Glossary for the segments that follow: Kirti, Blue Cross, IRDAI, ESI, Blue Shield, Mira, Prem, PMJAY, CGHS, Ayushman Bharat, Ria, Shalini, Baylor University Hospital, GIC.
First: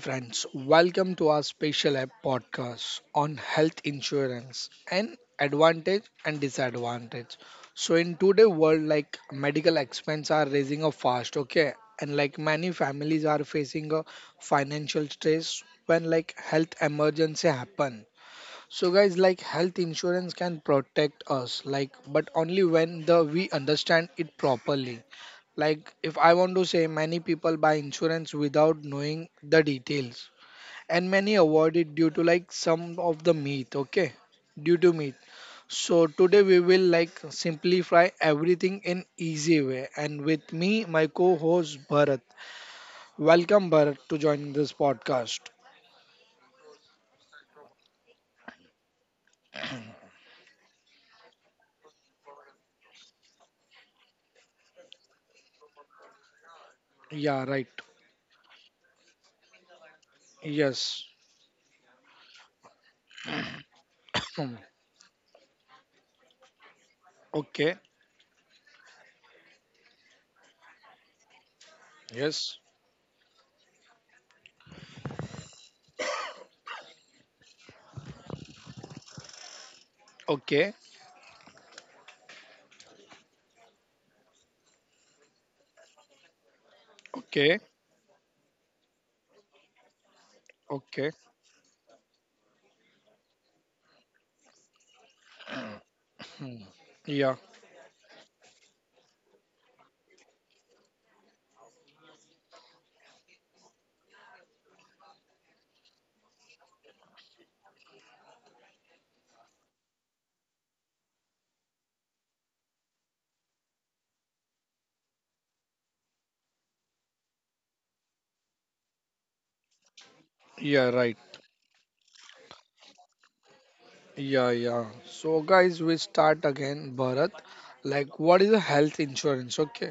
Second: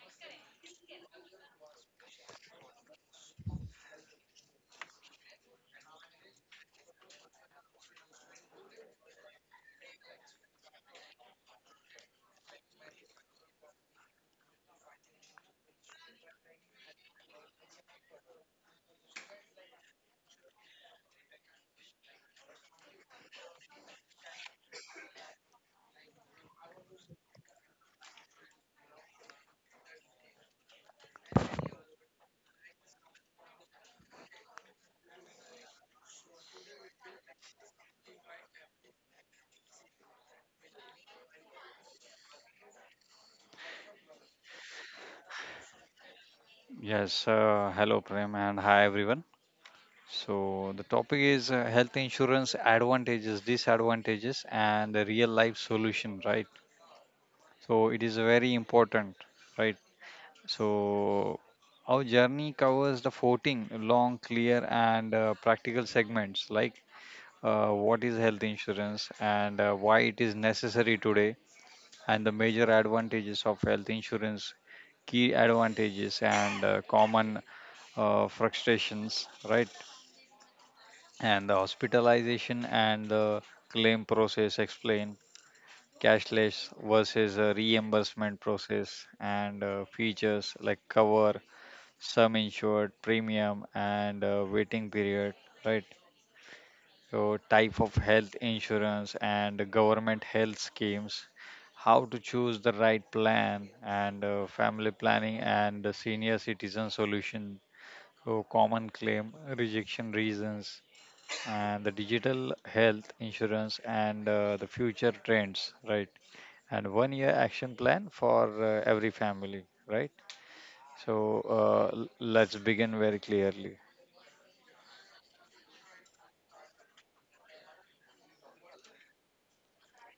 friends. Welcome to our special podcast on health insurance and advantage and disadvantage. So, in today's world, like medical expenses are raising up fast, okay, and like many families are facing a financial stress when like health emergency happen. So, guys, like health insurance can protect us, like, but only when the we understand it properly like, if I want to say, many people buy insurance without knowing the details, and many avoid it due to like some of the myth, okay? Due to myth. So, today we will like simplify everything in easy way. And with me, my co host Bharat. Welcome, Bharat, to join this podcast. Yes, hello Prem and hi everyone. So the topic is health insurance advantages, disadvantages and the real life solution, right? Yeah, So it right. is very important, right? So Yes. our journey covers the 14 long, clear Hmm. and practical segments like what Okay. is health insurance and why it is necessary today, and the major Yes. advantages of health insurance, key advantages and common frustrations, right? Okay. And the hospitalization and the claim process explain cashless versus a Okay. reimbursement process and features like Okay. cover, sum insured, premium and waiting period, right? Hmm. So Yeah. type of health insurance and government health schemes, how to choose the right plan and family planning and the senior citizen solution. So common claim rejection reasons, and the digital health insurance and the future trends, right? And one year action plan for every family, right? So Yeah, right. Let's begin very clearly. Yeah, yeah. So, guys, we start again, Bharat. Like, what is a health insurance? Okay.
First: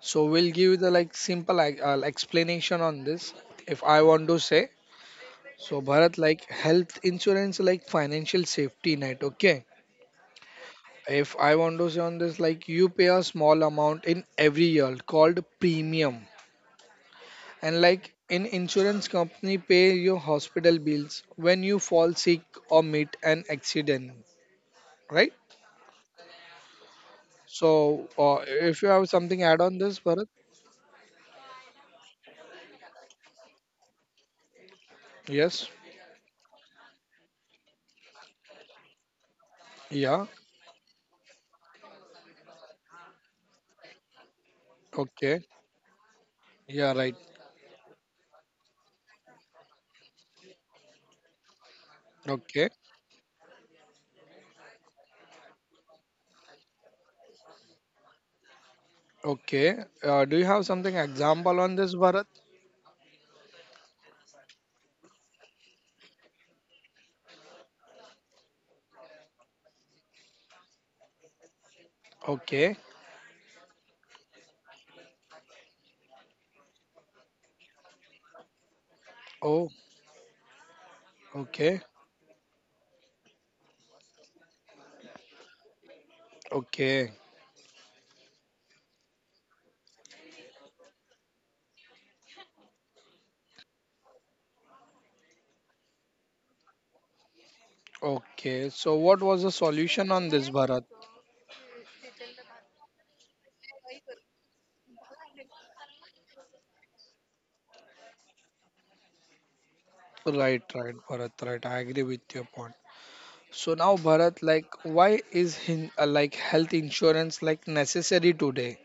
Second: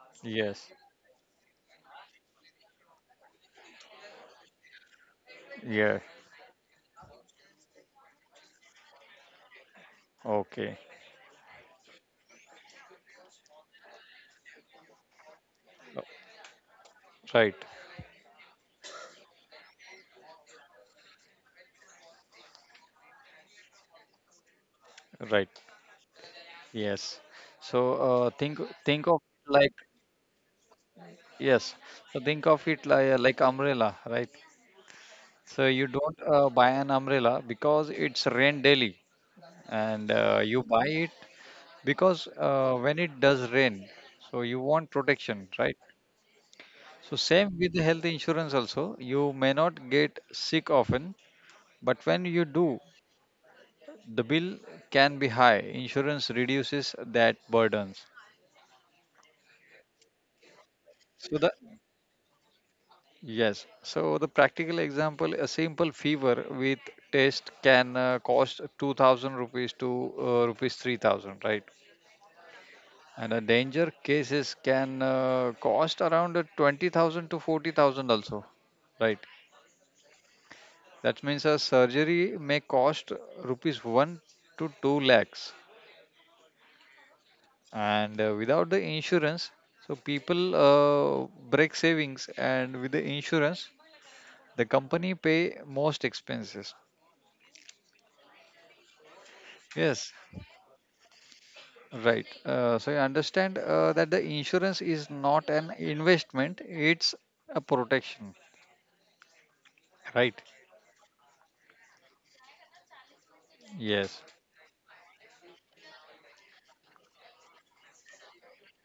So, we'll give Yes. you the like simple like, explanation on this if I want to say. So, Yeah. Bharat, like health insurance, like financial safety net. Okay. Okay. If I want to say on this, like you pay a small amount in every year called Uh, premium, Right. and like in insurance company pay your hospital bills when you fall sick or meet an accident, right? Right. Yes. So, So uh, think if you have think of something add it on like, this, Bharat? yes. So think of it like umbrella, right? Yes. So you don't buy an umbrella because it's rain daily, and Yeah. You buy it because when it does rain, so you want Okay. protection, right? Yeah. So Right. same with the health insurance, also you may not get sick often, but when you do, Okay. the bill can be high. Insurance reduces that burdens. Okay. Do you have something So the example on this, Bharat? Yes. So the practical example, a simple fever with test can cost 2000 rupees to rupees 3000, right? Okay. And a danger cases can cost around 20,000 to 40,000 also, right? Oh. That means a Okay. surgery may cost rupees 1 to 2 lakhs. Okay. And without the insurance, so people break savings, and with the insurance, the company pay most expenses. Okay. So, what was the solution Yes, on this, Bharat? right. So you understand that the insurance is not an investment, it's a protection. Right. Right. Right. Bharat. Right. I agree with your point. So now, Yes. Bharat, like, why is like health insurance like necessary today?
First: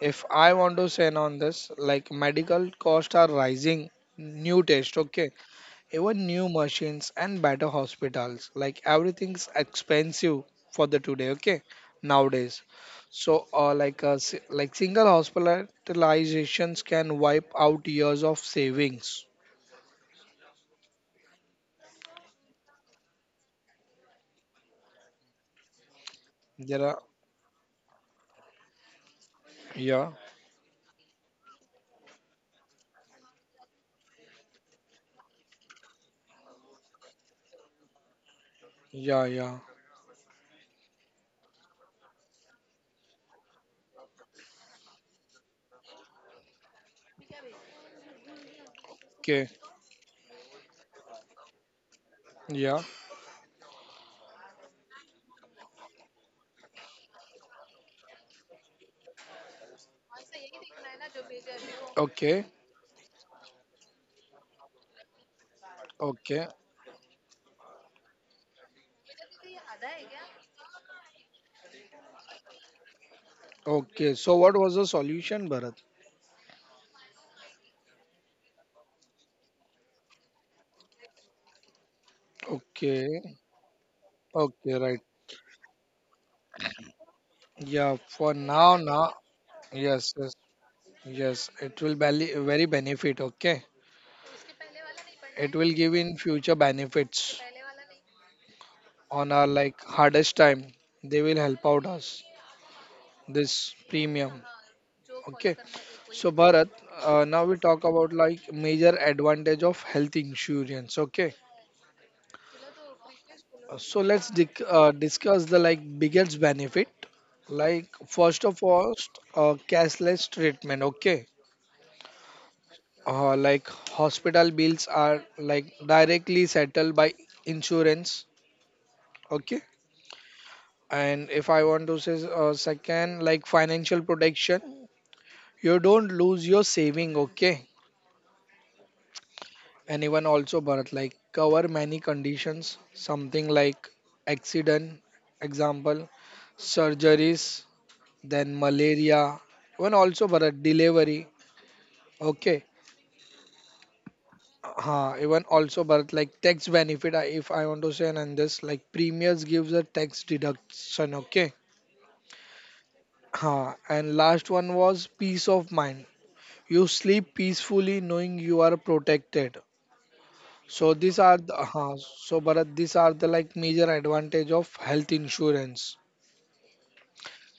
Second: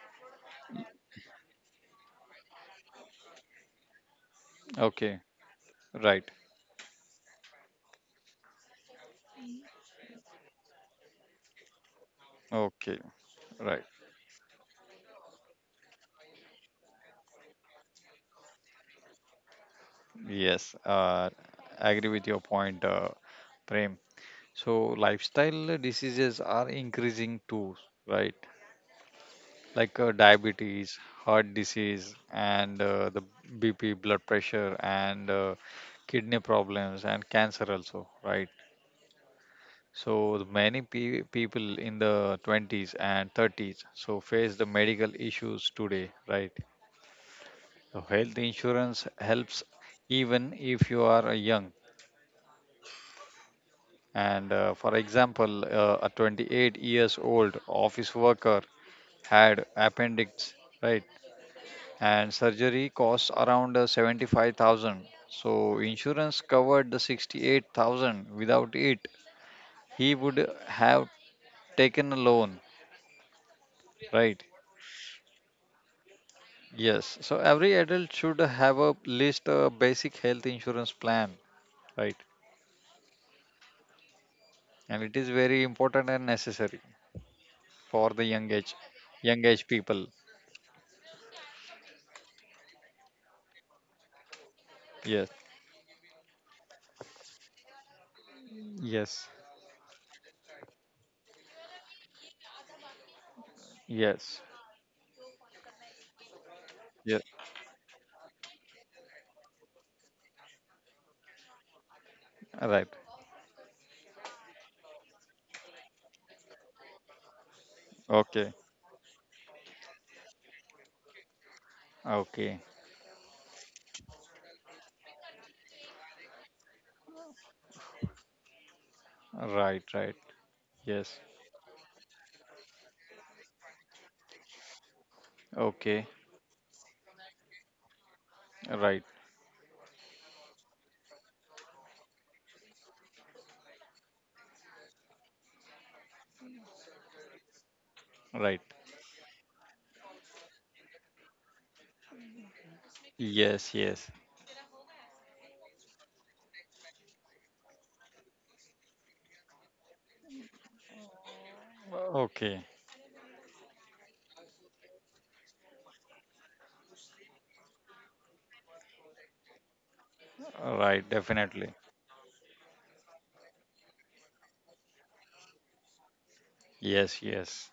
If I want to say on this, like medical costs are rising, new test, Okay. okay, Right. even new machines and better hospitals like everything's expensive for the today, okay, nowadays. Okay. So Right. like like single hospitalizations can wipe out years of savings. Yes. I agree with your point, Prem. So lifestyle diseases are There are increasing too, right? Like yeah, diabetes, heart disease, and the BP, blood pressure, and kidney problems, and cancer also, right? yeah, yeah, So the many people in the 20s and 30s so face the medical issues today, right? So health insurance okay, helps even if you are young. yeah, And for example, a 28 years old office worker had appendix, right? And okay, surgery costs around 75,000. So insurance okay, covered the 68,000. Without it, he would have taken a loan, okay. right? So what was the solution, Bharat? Yes. So every adult should have a list, a basic health insurance plan, right? Okay, okay, right. And it is very important and necessary Yeah, for the for young age, now. young age people. Yes, yes, yes, it will be very benefit. Okay, Yes. it will give in future benefits Yes. on our like hardest time. They will help out us this premium. Yes. Okay. So, Bharat, Yes. Now we talk about like major advantage of health insurance. Okay. Right. So let's discuss the like biggest benefit. Like first Okay. of all, cashless treatment. Okay. Okay. Uh, like hospital bills are like directly settled by insurance. Okay. Right. Right. Yes. And if I want to say, second, like financial protection, you Okay. don't lose your saving, okay? Right. And even also, Bharat, like cover many conditions, something like accident, example, surgeries, Right. then malaria, even also, Bharat, delivery, okay? Yes, yes. Ha, even also, Bharat, like tax benefit, if I want to say, and this, like premiums gives a tax deduction, okay? Okay. Ha, and last one was peace of mind. You sleep peacefully knowing you are protected. Right, So these are definitely. the, so Bharat, these are the like major advantage of health insurance. Yes, yes.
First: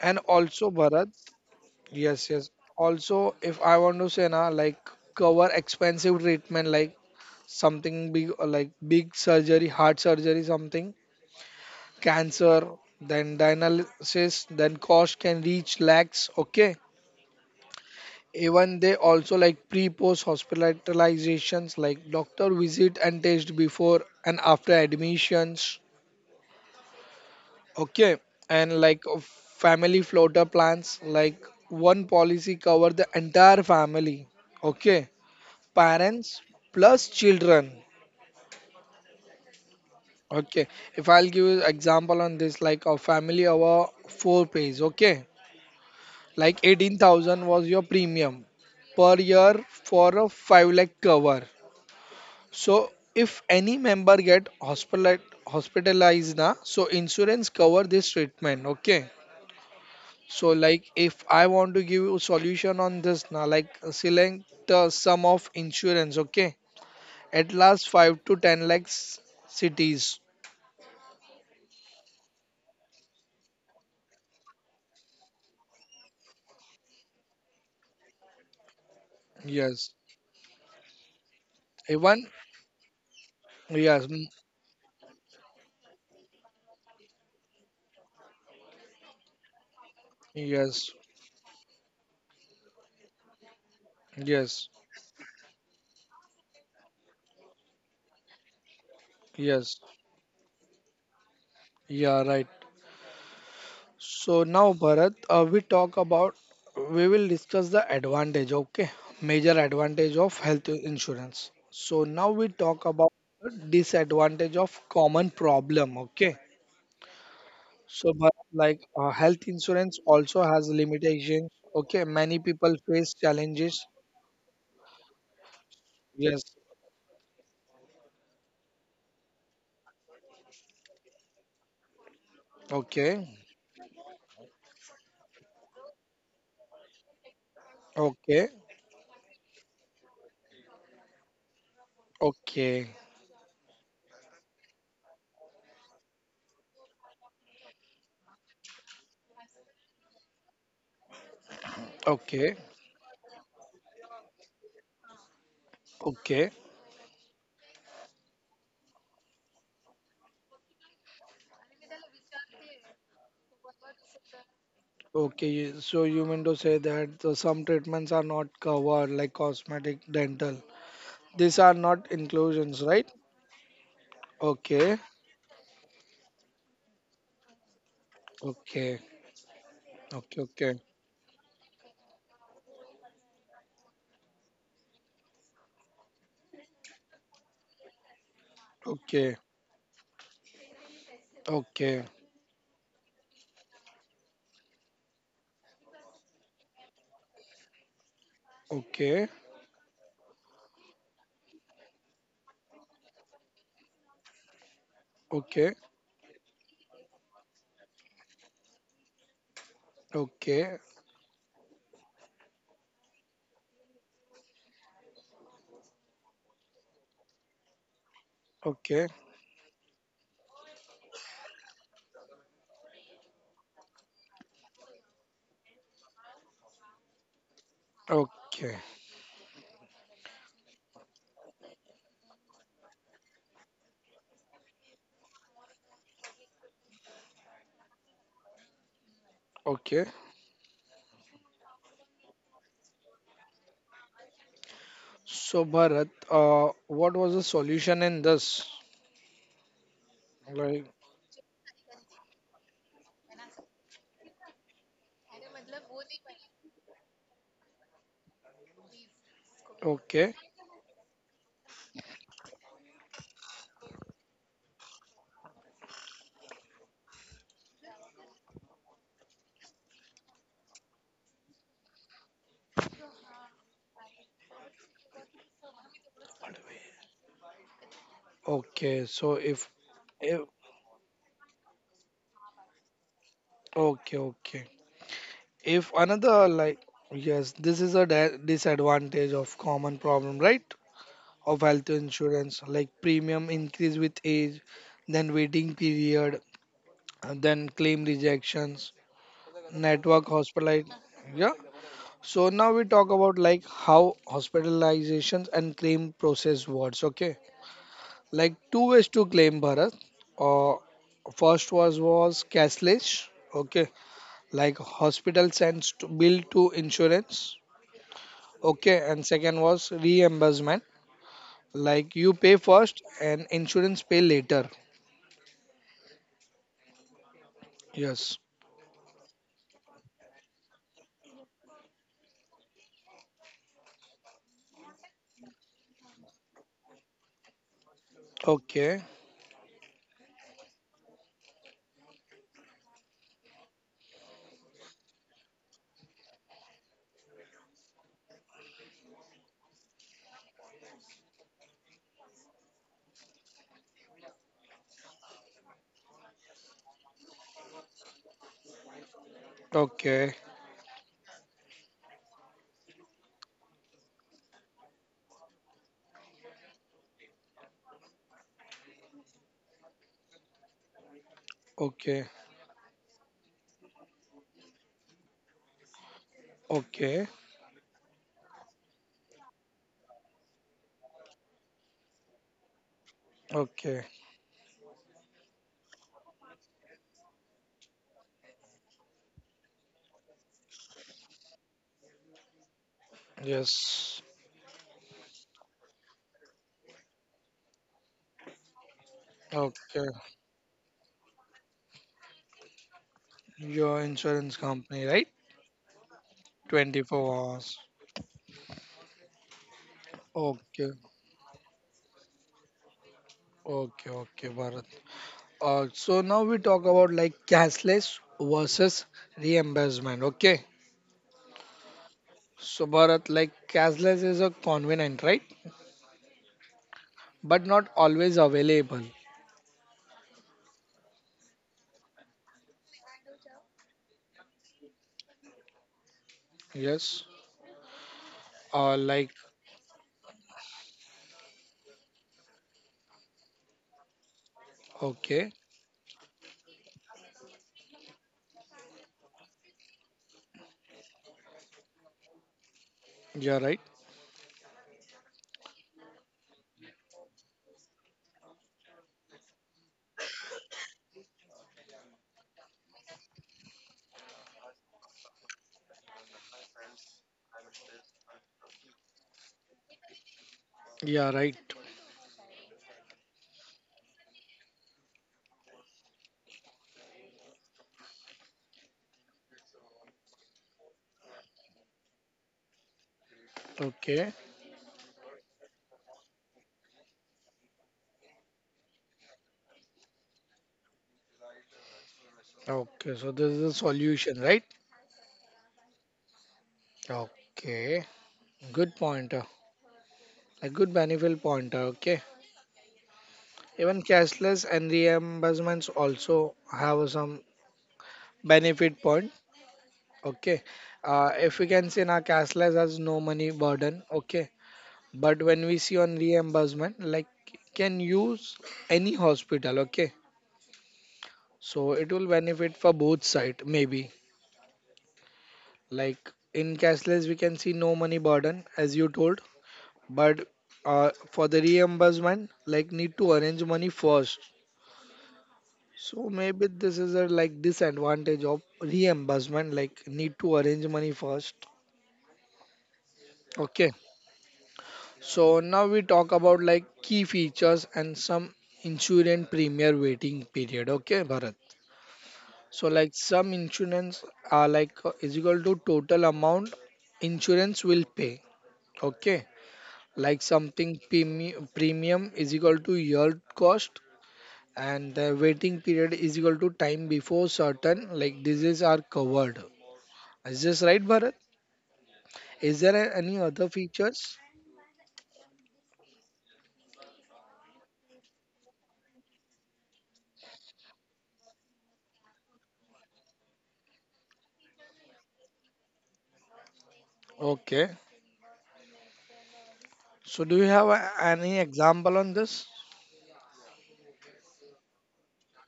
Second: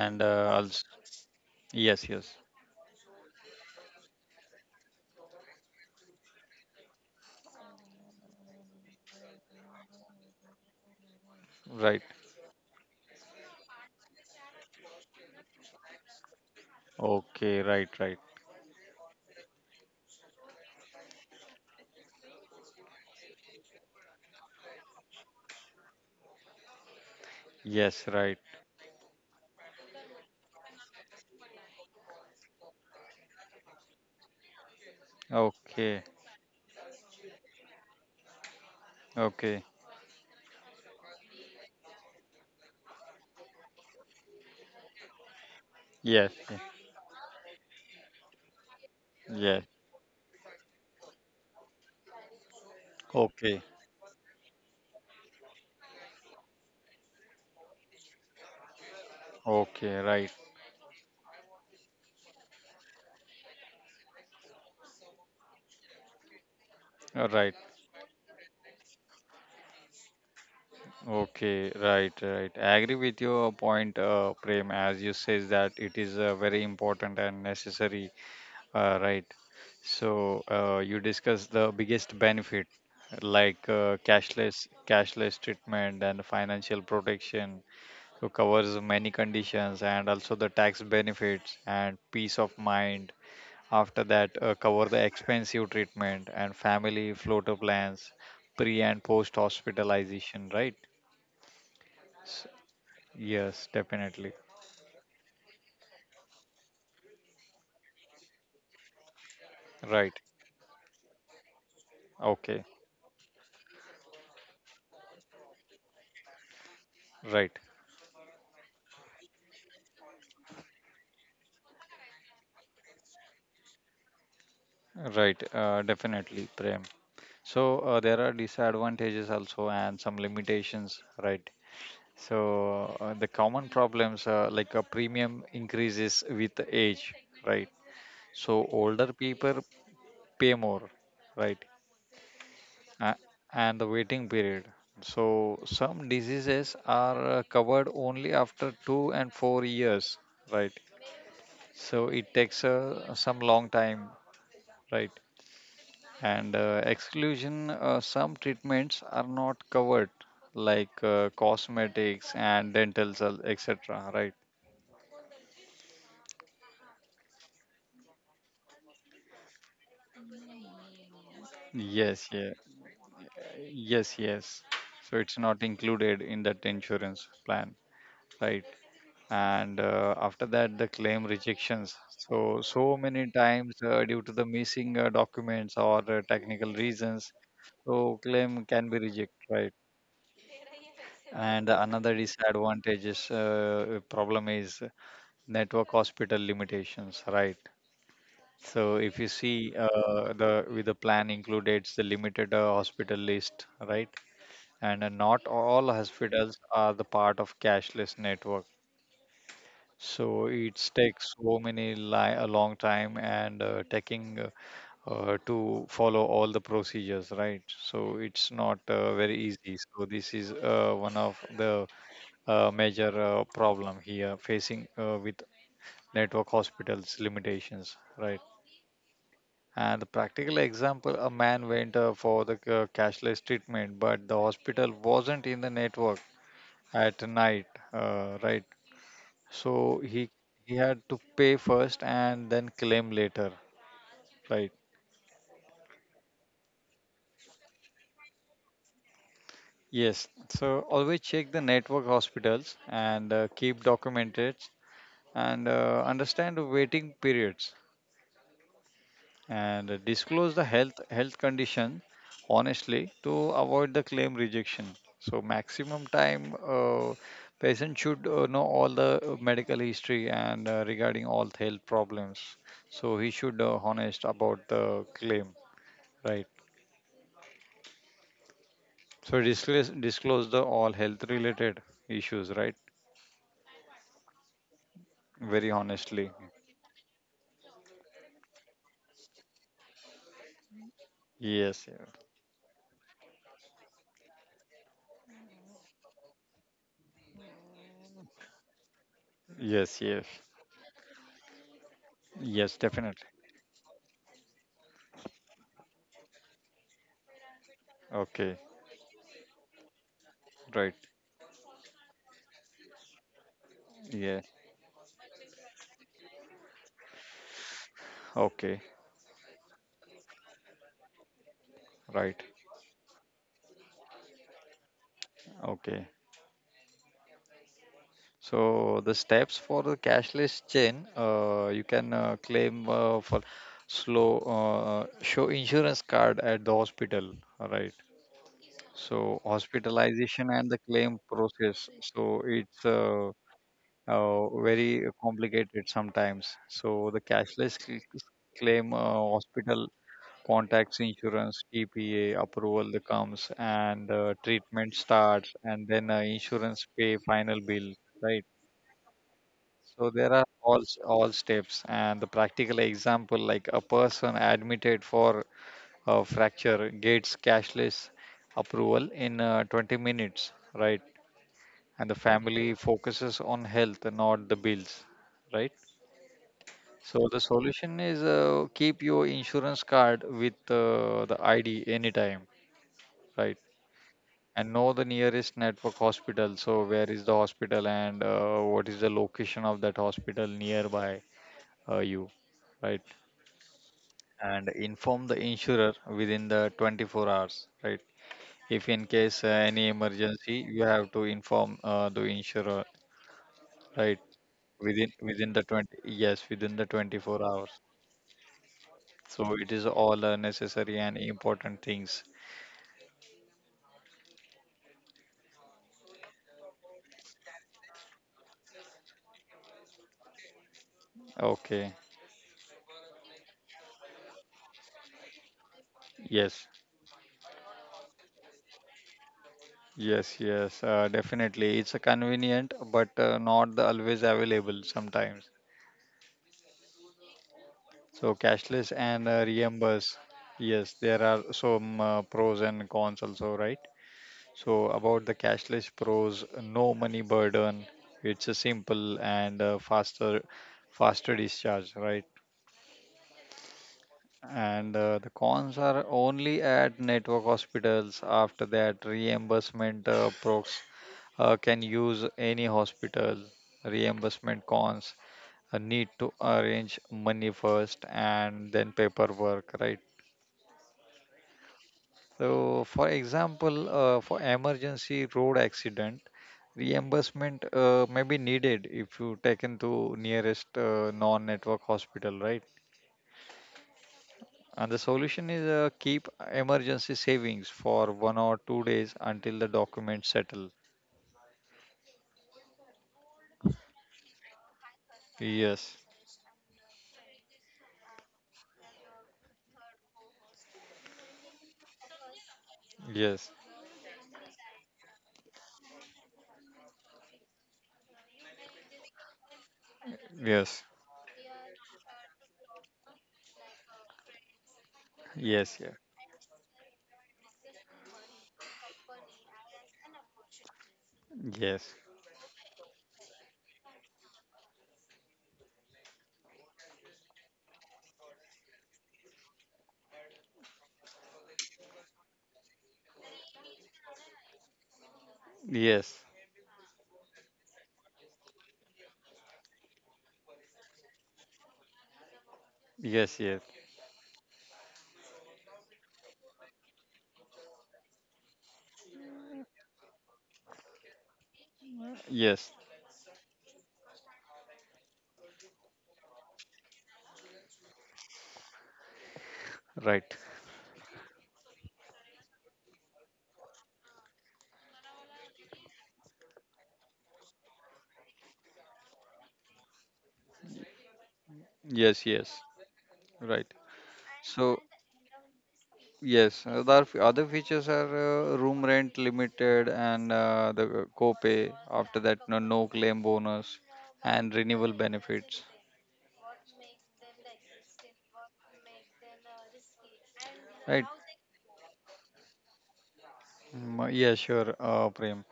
And also also, Bharat, yes, yes, yes. yes. Also, if I want to say na, like cover expensive treatment like something big like big surgery, heart surgery, something, Right. cancer, then dialysis, then cost can reach lakhs. Okay. Okay, right, right. Even they also like pre-post hospitalizations like doctor visit and test before and after admissions. Yes, Okay. right. And like family floater plans, like one policy cover the entire family. Okay. Okay, Parents plus children. okay. Okay. If I'll give you example on this, like a family over four pays. Okay. Yes, Like yes. 18,000 was your premium per year Yes. for a 5 lakh cover. So if Okay, any member get hospitalized na, so insurance cover this treatment. Okay. okay, right. So like if I want to give you solution on this na, like select the sum of insurance. Okay. At Right. last five to ten lakhs cities. Okay, right, right. I agree with your point, Prem, as you says that it is very important and necessary. Right. Yes. So you discussed the Even biggest benefit, like yes, mm, cashless treatment and financial protection. So covers many conditions and also the yes, tax benefits and peace of mind. After that, yes, cover the expensive treatment and family floater plans, pre and post yes. hospitalization. Right. Yeah, S- right. Yes, definitely. So now Bharat, we talk about we will discuss the advantage, okay? Major Right. advantage of health insurance. So now we Okay. talk about the disadvantage of common problem, okay? Right. So Bharat, like health insurance also has limitations, okay? Many people face challenges. Right. Yes. Definitely, Prem. So there are disadvantages also and some limitations, right? So Okay. the common problems are like a premium increases with age, right? Okay. So older people pay more, right? Okay. Uh, and the waiting period. So some diseases are covered only after 2 and 4 years, right? So it Okay. takes some long time, right? Okay. And exclusion, some treatments are not covered, like cosmetics and dental, etc. Right? Okay, so you mean to say that some treatments are not covered, like cosmetic, dental, these are Yes, not yeah, inclusions, right? yes, yes. So Okay, it's not included in that insurance plan, right? okay, And after okay, that, the okay, claim rejections. So many times due to the missing documents or technical reasons, so claim can be rejected, okay, right? And another okay, disadvantages problem is network hospital limitations, right? So if you okay, see the with the plan included the limited hospital list, right? And not okay, all hospitals are the part of cashless network. So okay, it takes so many a long time and taking to follow all the procedures, right? So it's not okay, very easy. So this is one of the major problem here facing with network hospitals limitations, right? okay, And the practical example, a man went for the cashless treatment, but the hospital wasn't in the network at night, right? So okay. he had to pay first and then claim later, right? So Bharat, what was the solution in this? Yes. Like, So always check the network hospitals and keep documented and understand the waiting periods, and okay, disclose the health condition honestly to avoid the claim rejection. So maximum time patient should know all the medical history and regarding all health problems, so he should honest about the claim, right? okay. So So disclose if the all health related issues, right? okay, okay. Very If honestly. another like, yes, this is a di disadvantage of common problem, right? Of Yes, health yeah. insurance, like premium increase with age, then waiting period, and then claim rejections, Yes, yes, network hospital. Yeah. So now yes, we talk definitely. about like how hospitalizations and claim process works. Okay. Like Okay. two ways to claim Bharat. Uh, Right. first was cashless. Okay. Yeah. Like hospital sends to bill to insurance. Okay. Okay. And second was reimbursement. Like you Right. pay first and insurance pay later. Okay. Yes. So the steps for the cashless chain, you can claim, for slow show insurance card at the hospital, right? Okay. So hospitalization and the claim process. So it's very complicated sometimes. So the cashless claim, hospital contacts insurance, TPA approval that comes and treatment starts, and then insurance pay final bill, right? So Okay. there are all steps, and the practical example, like a person admitted for a fracture gets cashless approval in 20 minutes, right? And Okay. the family focuses on health, not the bills, right? Okay. So the solution is keep your insurance card with the ID anytime, right? Okay. And know the nearest network hospital. So where is the hospital and what is the location of that hospital nearby you, right? Yes. And inform the insurer within the 24 hours, right? If in case any Okay. emergency, you have to inform the insurer, Your right? insurance company, within right? within the 20, yes, within the 24 24 hours. hours. So it is all Okay. necessary and important things. Okay. Okay, Bharat. So now we talk about like cashless versus reimbursement. Okay. Okay. So Bharat, like cashless is a convenient, right? Yes, But not always available. yes, yes, definitely. It's a convenient but not the always available sometimes. Yes. So Like, cashless and reimburse. Yes, there are some pros and cons also, right? So, okay. about the cashless pros, no money burden. It's a simple and faster discharge, right? You're right. And the cons are only at network hospitals. After that, reimbursement procs can use any hospital. Reimbursement cons, need to arrange money first and then paperwork, right? Yeah, right. So, for example, for emergency road accident, reimbursement may be needed if you taken to nearest non-network hospital, right? Okay. And the solution is keep emergency savings for 1 or 2 days until the documents settle. Okay, so this is a solution, right? Yes, Okay, good pointer, a good beneficial pointer. Okay, yes, even cashless and reimbursements also have some benefit point. Okay, yes, if we can see now, cashless has no money burden. Okay, but when yes, we yeah, see on reimbursement, like can use any hospital. Okay, yes, so it will benefit for both side maybe. Like in cashless, we can see no money burden as you told, but for the reimbursement like need to arrange money first. yes, So maybe this is a like disadvantage of reimbursement like need to arrange money first. yes, yes, Okay, so now we talk about like key features and some insurance premier waiting period, okay Bharat. yes, So like some insurance are like is equal to total amount insurance will pay. Okay. Like right. something premium is equal to year cost, and the waiting period is equal to time before certain like diseases are covered. Is this right, Bharat? Yes, yes, Is there any other right. features? So, yes, other features are room rent limited and the copay. After that, no claim bonus and renewal benefits. Okay. So do you have Right? any example on this? Mm, yeah, sure, Prem.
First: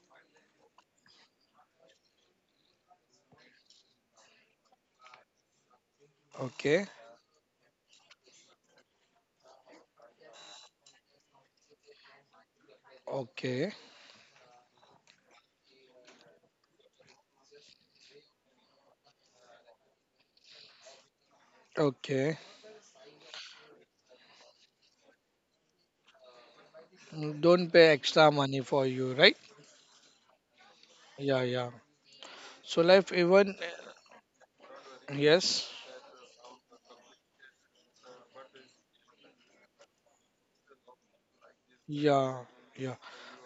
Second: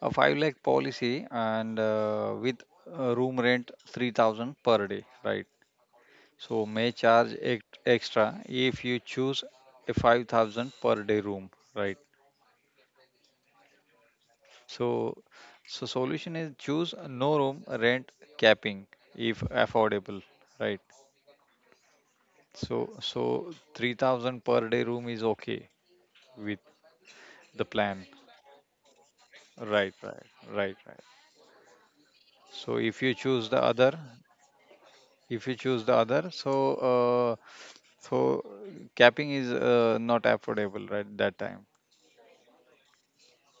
A 5 lakh policy and with room rent 3000 per day. Right? So Okay. may charge extra if you choose a 5000 per day room. Right? Okay. So, so solution is choose a no room rent capping if affordable, right? Okay. So 3000 per day room is okay with Mm, don't pay the plan, extra money for you, right? right? Right. Right. Right. Yeah, yeah. So So if you life choose the even other, if you yes. choose the other, so capping is not affordable, right? That time. Yeah, yeah.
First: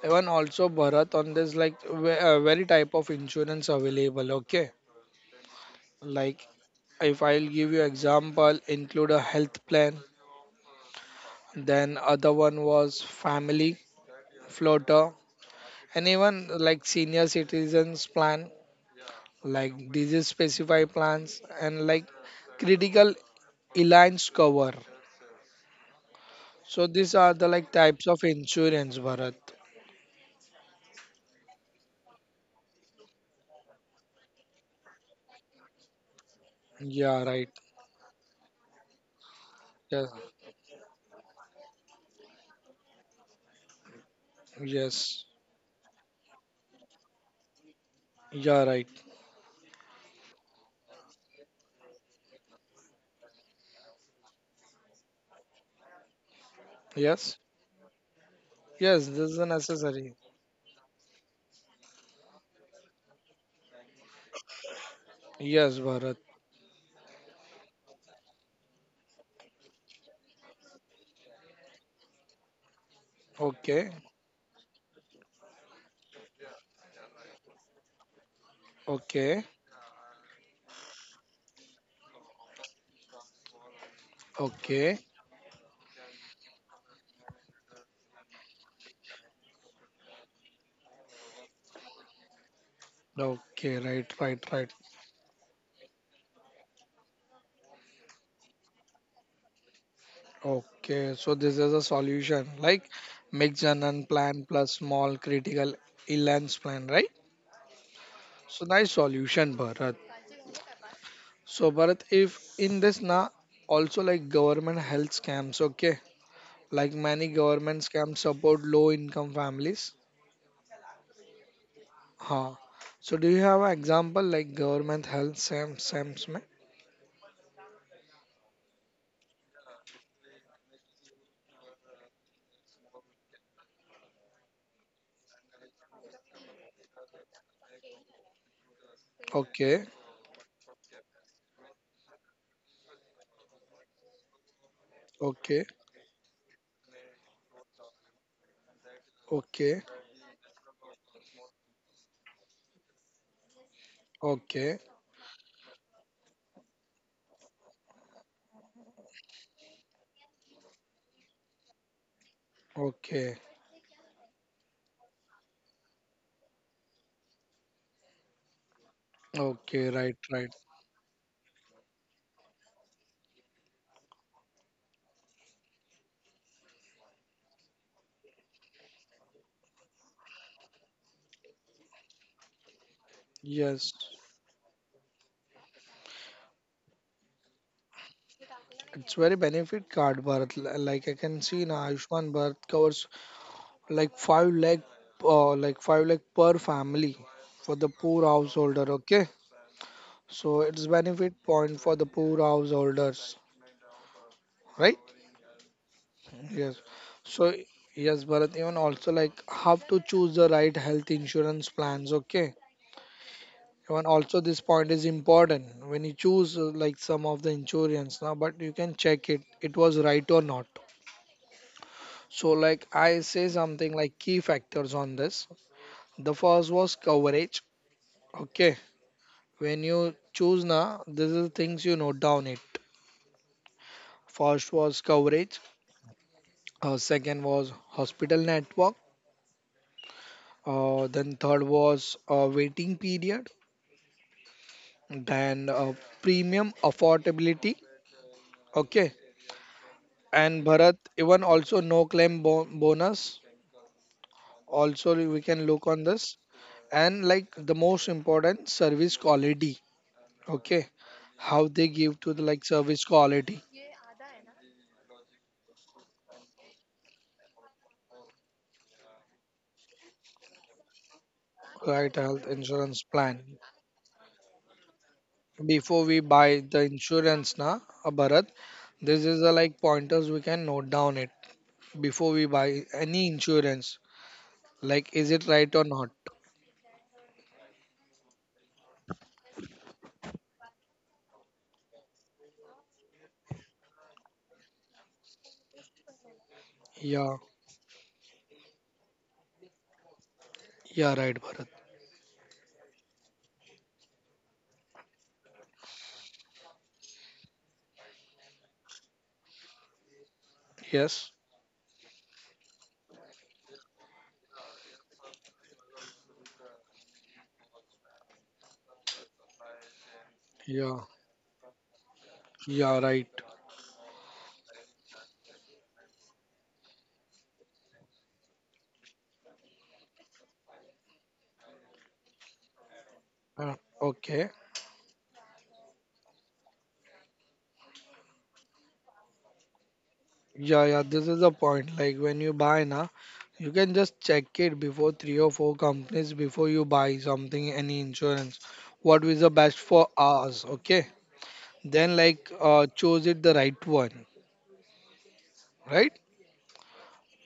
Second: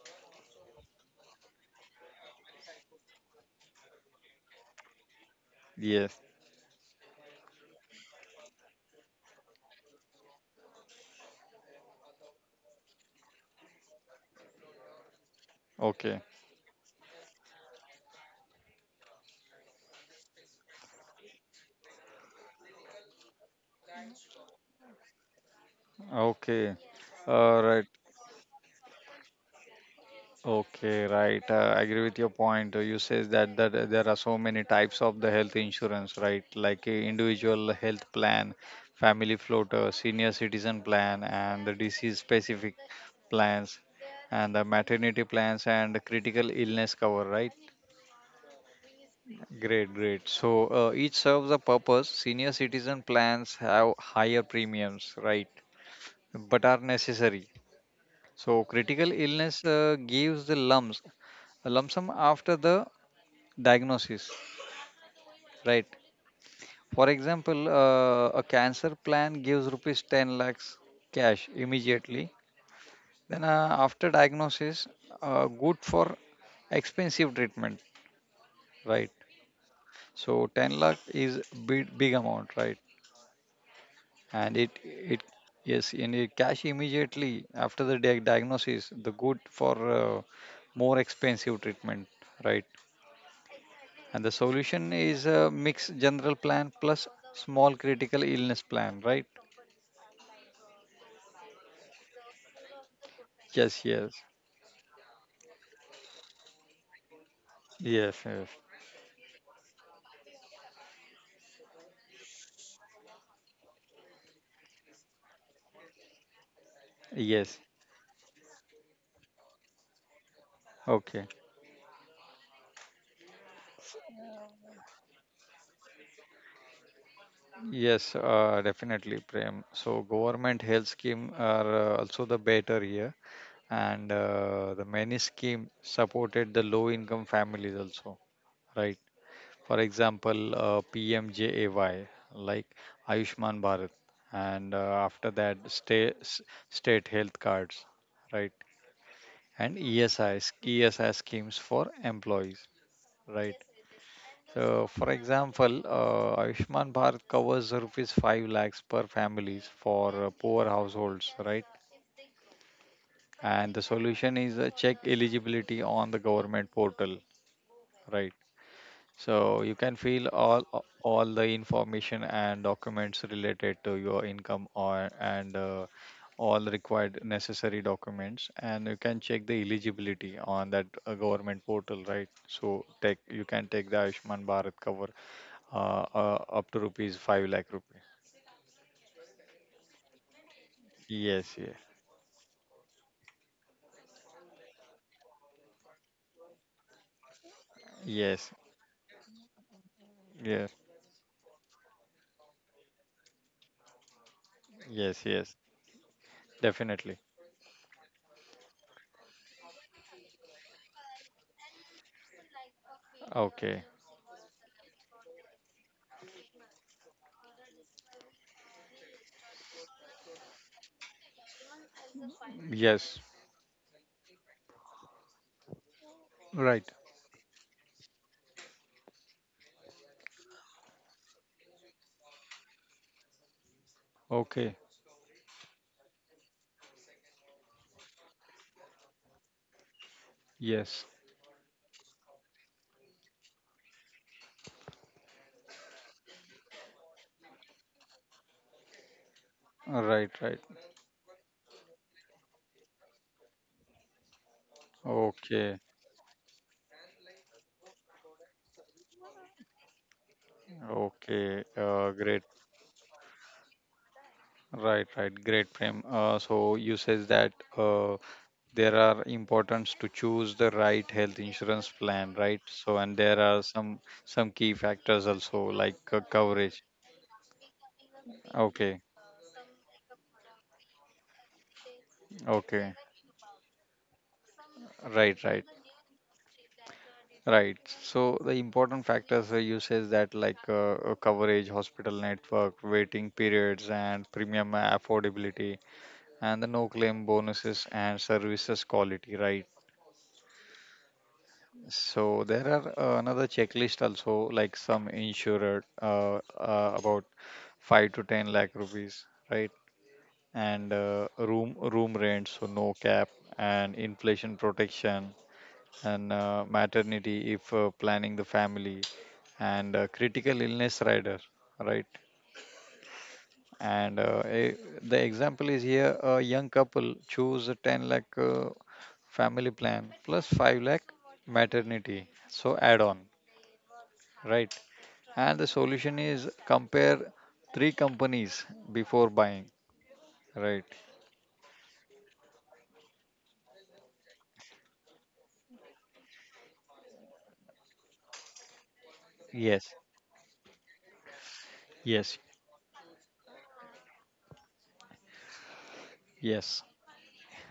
Even also Bharat on this like very type of insurance available. Okay. Yes. Like if I'll give you example, include a health plan, then other one was family floater, and Okay. even like senior citizens plan, like disease specific plans, and like critical alliance cover. Okay. So these are the All right. like types of insurance, Bharat. Okay, right. I agree with your point. You says that there are so many types of the health insurance, right? Like Yeah, right. individual health plan, family floater, Yes, senior citizen plan, and the disease specific plans, and the maternity yes. plans and the critical illness cover, right? Yeah, right. Great, great. So each serves a purpose. Senior citizen plans have higher premiums, right? But are necessary. Yes, So critical yes. This is illness necessary. gives the lumps a lump sum after the diagnosis, right? Yes, Bharat. For example, a cancer plan gives rupees 10 lakhs cash immediately, then Okay, after diagnosis, good for expensive treatment, right? okay, So 10 lakh is big, big amount, right? And it okay, it yes, in it cash immediately after the diagnosis, the good for uh, more expensive treatment, right? okay. Right, And the right, right. solution is a mixed general plan plus small critical illness plan, right? Okay, so this is a solution like mix an Yes, yes, unplanned plus small critical illance plan, right? yes, yes, So nice solution, Bharat. So Bharat, if in this na also like government health scams, okay? Like many yes. government scams support low income families. Okay. Huh. So do you have an example like government health scams? में? Yes, definitely, Prem. So government health scheme are also the better here, and the many scheme supported the low income families also, right? For Okay, example, PMJAY, like Ayushman Bharat, and after that, okay, state health cards, right? And okay, ESI schemes for employees, right? So, okay, for example, Ayushman Bharat covers rupees 5 lakhs per families for poor households, right? okay, And the solution is check eligibility on the government portal, right? So you okay, can right, fill right. all the information and documents related to your income or and all required necessary documents, and you can check the eligibility on that government portal, right? So take you can take the Yes. Ayushman Bharat cover up to rupees 5 lakh rupees. It's very benefit card, Bharat. Like I can Yes, see yes, now, Ayushman Bharat covers like five lakh, like five lakh per family for the poor yes, householder. Okay, so yes, it's benefit point for the poor householders, right? yes, yes, Yes. definitely. So yes, Bharat. Even also like how to choose the right health insurance plans. Okay. Okay, Even also this point is important when you choose like some of the insurance now, but you can check it. It was right or not. So, like I yes, say something like key factors on this. The first right. was coverage. Okay, when you choose na, this is things you note down it. Okay, First was coverage. Second was hospital network. yes, Then third was waiting period. Then premium affordability. Okay, right, right. and Bharat even also no claim bonus. Also, we can Okay, look on this and like the most important service quality, okay, okay, how they give to the great. like service quality, Right, right, great, Prem. So you says that there are importance to choose the right health insurance right? plan, Health right? So insurance and there plan are some key factors also before like we buy the coverage. insurance na, Bharat, Okay, this is the like pointers we can note down it before we buy any okay, insurance, like is it right right, or right. not. Right. So the important factors you says that like coverage, hospital network, waiting periods, and premium affordability, and the no Yeah, claim bonuses and services quality. Right. yeah, right Bharat. So there are another checklist also like some insurer about 5 to 10 lakh rupees. Right. And Yes, room rent, so no cap and inflation protection and maternity if planning the family and critical yeah, illness rider, right. yeah, right. And the example is here, a young couple choose a 10 lakh family plan plus 5 lakh maternity, so add on, Uh, okay. right. And the solution is compare three companies before buying, Yeah, right. yeah, this is the point. Like when you buy now, you can just check it before 3 or 4 companies before you buy something, any insurance. What is the best Yes, for us? Okay. Then yes, like choose it the right one, right? yes.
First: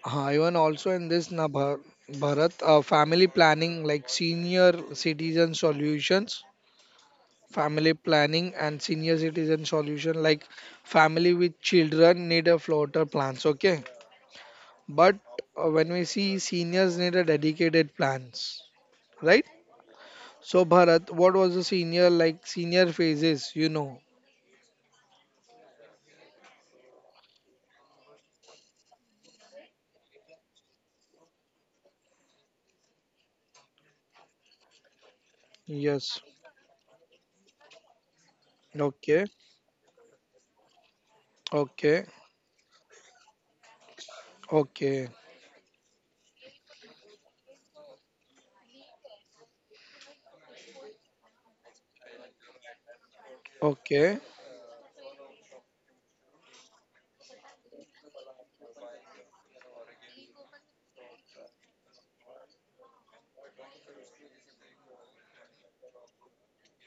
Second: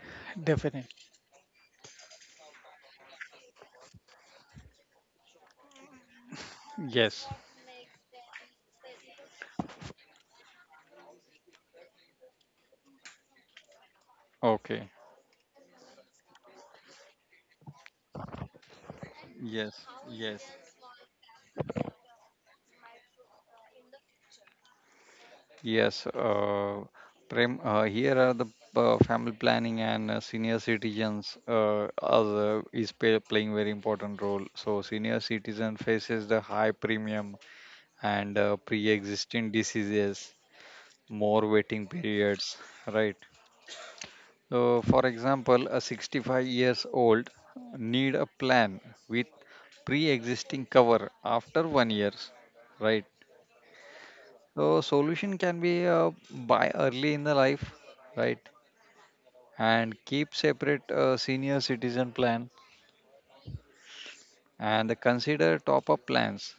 Even Definitely. also in this na Bharat, family planning like senior citizen solutions, Yes. family planning and senior citizen solution like family with children need a floater plans. Okay. Okay. But when we see seniors need a dedicated plans, right? Yes, yes. So Bharat, what was the senior like senior phases, you know? Yes, Prem, here are the family planning and senior citizens playing very important role. So senior citizen Yes. faces the high premium and Okay. pre-existing diseases, more Okay. waiting periods, right? Okay. So for example, a 65 years old need a plan with pre-existing cover after 1 years, right? Okay. So solution can be buy early in the life, right? And keep separate senior citizen plan and consider top up plans,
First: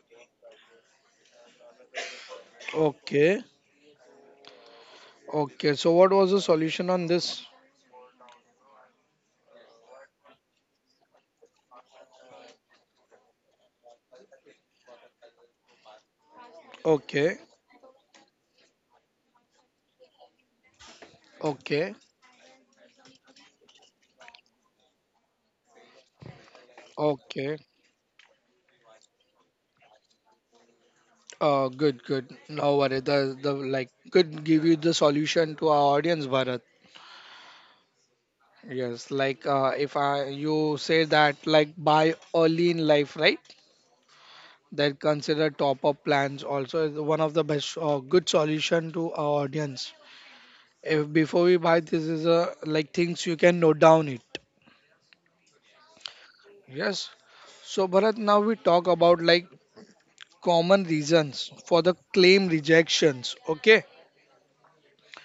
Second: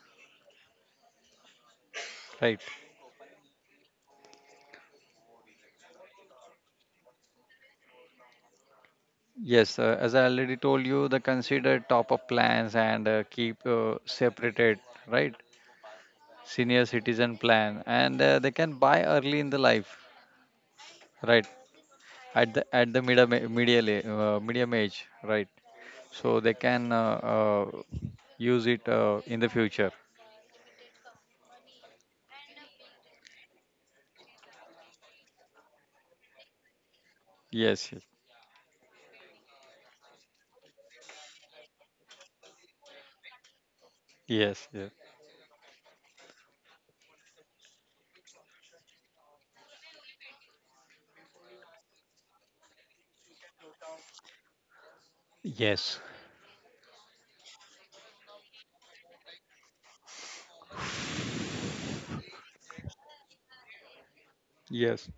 right. Okay. Okay. So what was the solution on this? Yes, as I already told you, the consider top up plans and keep separated, right, senior Okay. citizen plan and they can buy early in the life, right, Okay. at the medium age, right. So they can Okay. Use it in the future. Good, good. No worry. The like could give you the solution to our audience, Bharat. Yes, Yes, like if I you say that like buy early in life, right? yes, That yes, consider top-up plans also is one of the best good solution to our audience. If before we buy, this is a like things you can note down it. yes, yes, Yes. So Bharat, now we talk about like common reasons for the claim rejections. Okay. yes.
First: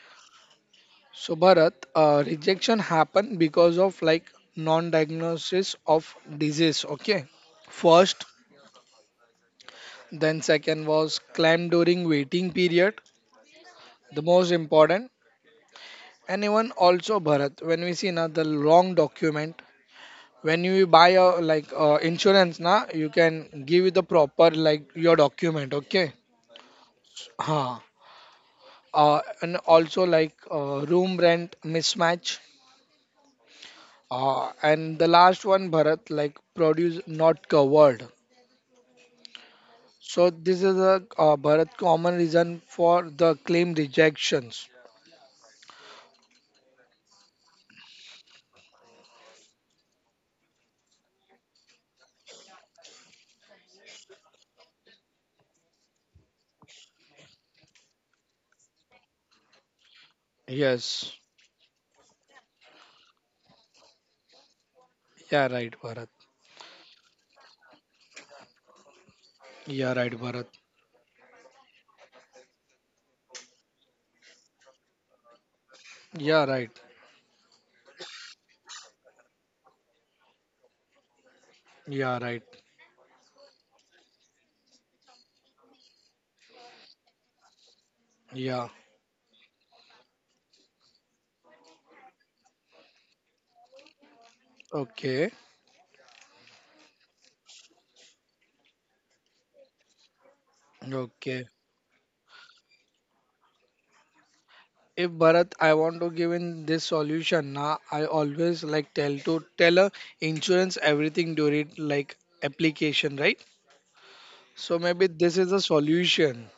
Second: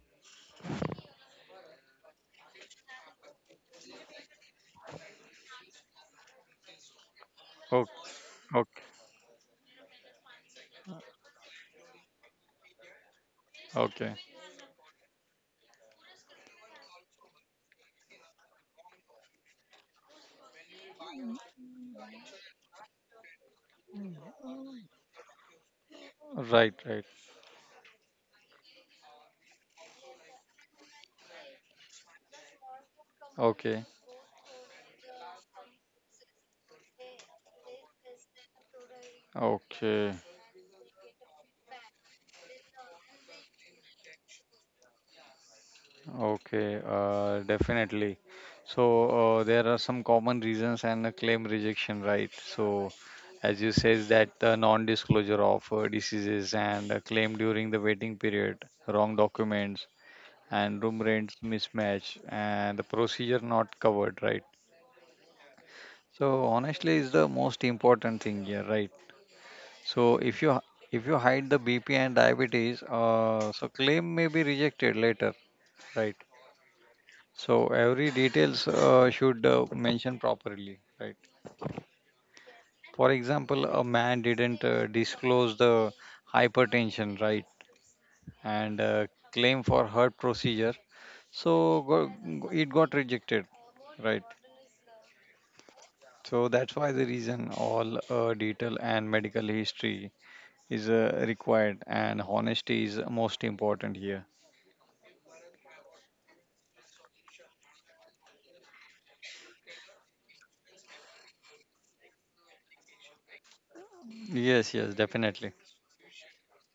So Bharat, rejection happen because of like non-diagnosis of disease. Okay. Okay, First, okay, then second was claim during waiting period. okay, The most important. And even also Bharat, when we see na the long document, when you buy a like insurance na, you can give you the proper like your document, okay? right, right. Huh. And also like room rent mismatch. Okay, And the last one Bharat like produce not covered. okay, So this is a Bharat common reason for the claim rejections. okay, definitely. So there are some common reasons and a claim rejection, right? So as you says that the non-disclosure of diseases and a claim during the waiting period, wrong documents and room Yes. rents mismatch and the procedure not covered, right? Yeah, right, Bharat. So honestly, is the most important thing here, right? Yeah, So right, if Bharat. you if you hide the BP and diabetes, so claim may be rejected later, right? Yeah, right. So every details should mention properly, right? Yeah, right. For example, a man didn't disclose the hypertension, right? Yeah. And claim for heart procedure, so it got rejected, right? Okay. So that's why the reason all detail and medical history is Okay. required, and honesty is most important here. If Bharat, I want to give in this solution. Now, I always like tell a insurance everything during like application, right? Yes, yes, So maybe definitely. this is a solution.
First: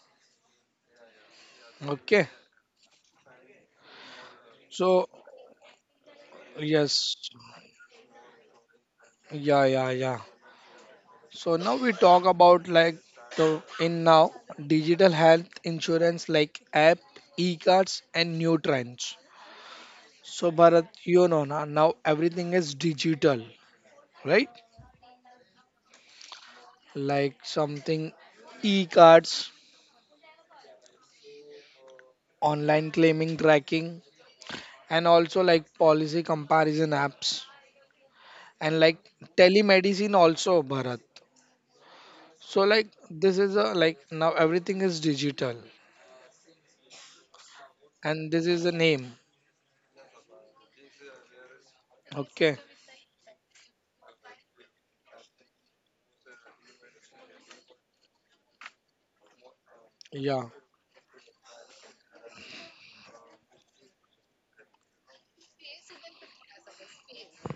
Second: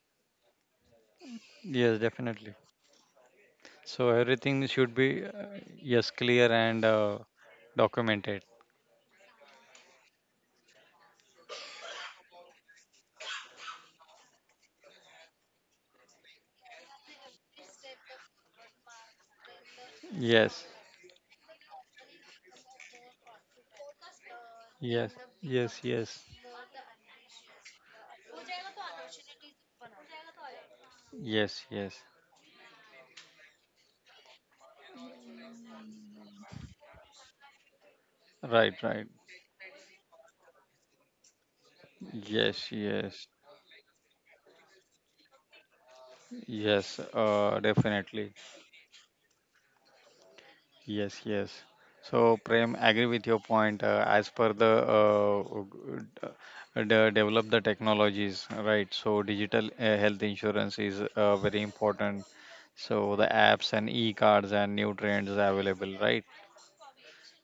Yes, Okay. definitely. So everything should So be, yes, clear and yes, documented. yeah, yeah. So now we talk about like the in now digital health insurance like app, e-cards, and new trends. So Yes, Bharat, you know now everything is digital, right? yes, yes, yes, Like something e-cards, yes, yes, online claiming tracking, and also like policy comparison apps and right, like right. telemedicine also Bharat. So like Yes, this yes, is a like now everything is digital yes, and this definitely. is the name. Yes, yes. So, Okay. Prem, agree with your point as per the develop the technologies, right. So digital health Yeah. insurance is very important. So the apps and e-cards and new trends are available, right,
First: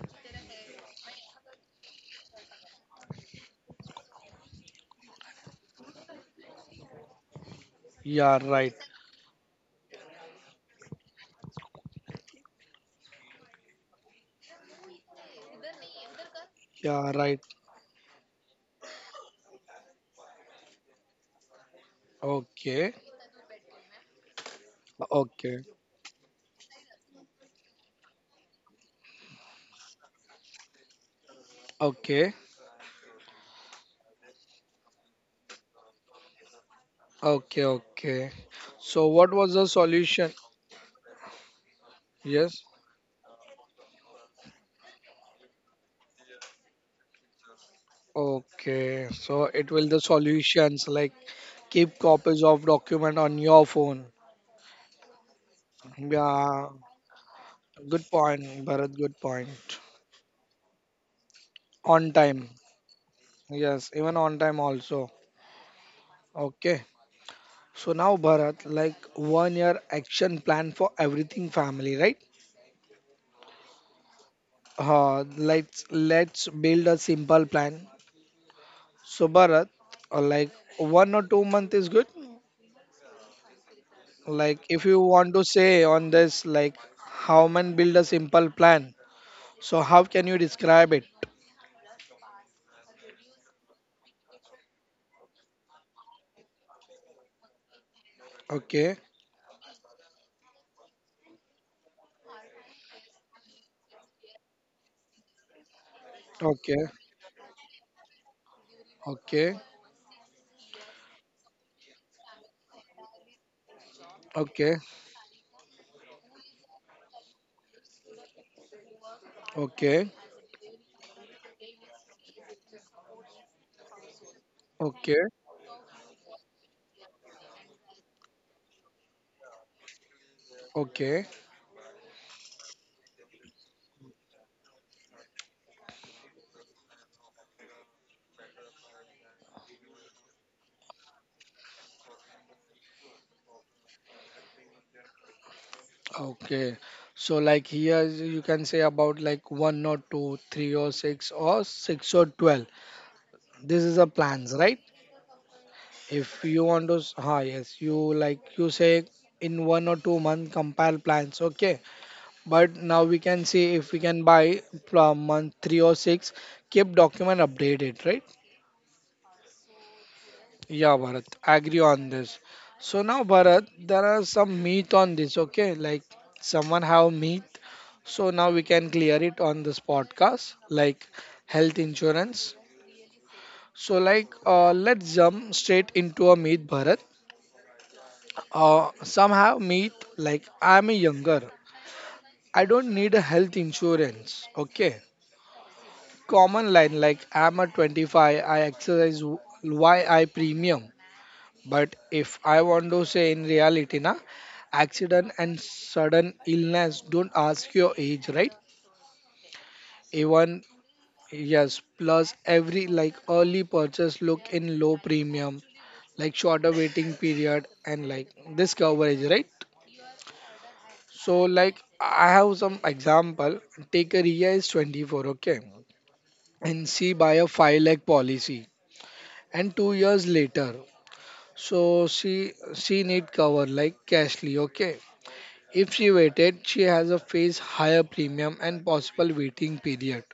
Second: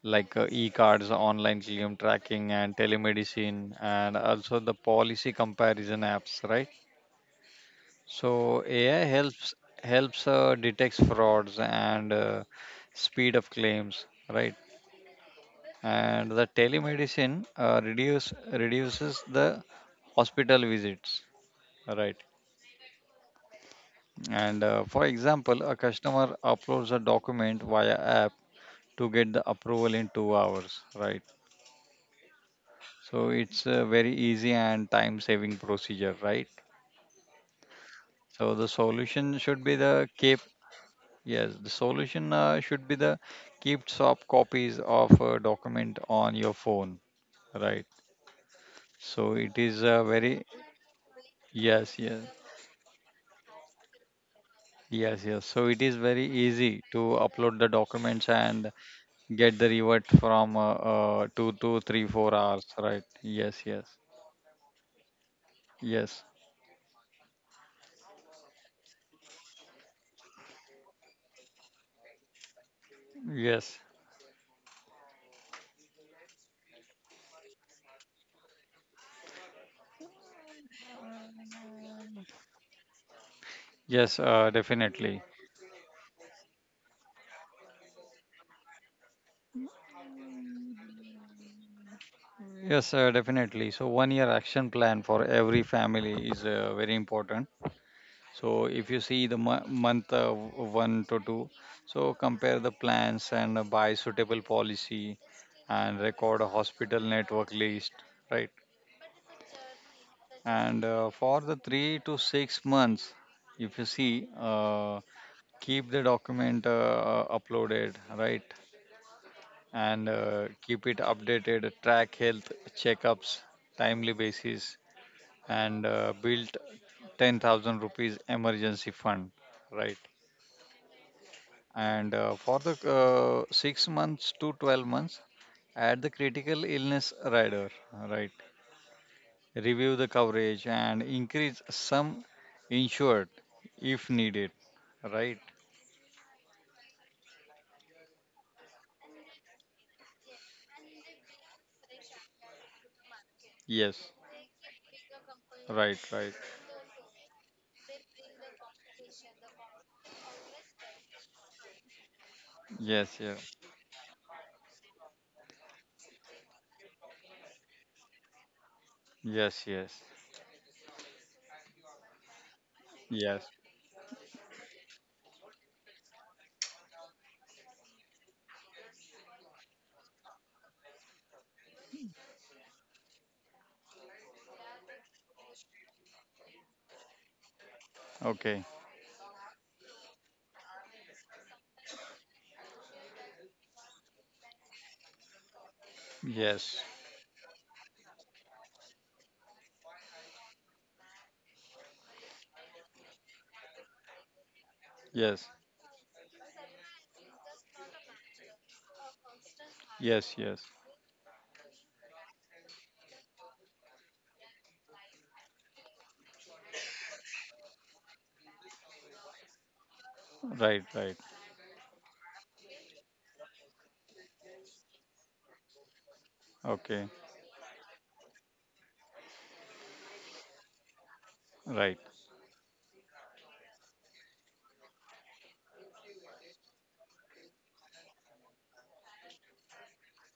like e-cards, online claim tracking, and telemedicine, and also the policy comparison apps, right? Yeah, So right. AI helps detects frauds and speed of claims, right? And the Yeah, right. telemedicine reduces the hospital visits, right? Okay. And for Okay. example, a customer uploads a document via app to get the approval in 2 hours, right? Okay. So it's a very easy and time saving procedure, right? Okay. Okay. So the So what solution was should the be the solution? keep, yes, the solution Yes. should be the keep soft copies of a document on your phone, right? Okay, So it so is it a will the very, solutions like yes, keep yes. copies of document on your phone. Yes, yes. So it is very Yeah, easy to upload the good documents point, and Bharat. Good point. get the revert from three, On four time. hours, right? Yes, yes, Yes, even on time also. yes, Okay. So now Bharat, like 1 year action plan for everything family, right? yes, Let's build a simple plan. So Bharat, like 1 or 2 month is good. yes. Like if you Definitely. want to say on this, like how man build a simple plan. So how can you describe it? Yes, sir, definitely. So, 1 year action plan for every family is very important. So, if you Okay, see the month 1 to 2, so compare the plans and buy suitable policy and record a okay, hospital network list, right? okay, And for the 3 to 6 months, if you see, okay, keep the document uploaded, right? okay, And keep it updated, track health checkups, timely basis, okay, and built 10,000 rupees emergency fund, right? okay, And for the 6 months to 12 months, add the critical illness rider, right? Review the coverage and increase sum insured if needed, right? okay. So like here, you can say about like one or two, 3 or 6 or 6 or 12. This is a Yes, plans, right? right, right. If you want to, ah yes, you like you say in 1 or 2 month compare plans, okay. But now we Yes, can yes, see if we can buy from month three or six. Keep document updated, right? yes, yes, Yeah, Bharat, I agree on this. So now, yes. Bharat, there are some meat on this, okay? Like someone have meat. So now we can clear it on this podcast, like health insurance. So like, let's jump straight into a meat, Bharat. Okay, Some have meat. Like I'm a younger, I don't need a health insurance, okay? Common yes, line like I'm a 25, I exercise, why I premium? But if I want to say in reality, na, accident yes, and sudden illness don't ask your age, right? yes, Even yes. yes, plus every like early purchase look in low premium, like shorter waiting period and like this coverage, right? Right, right. So like I have some example. Take a Ria is 24, okay, and Okay, she buy a 5 lakh policy, and 2 years later, right, so she need cover like cashly, okay. If she waited, she has a face higher premium and possible waiting period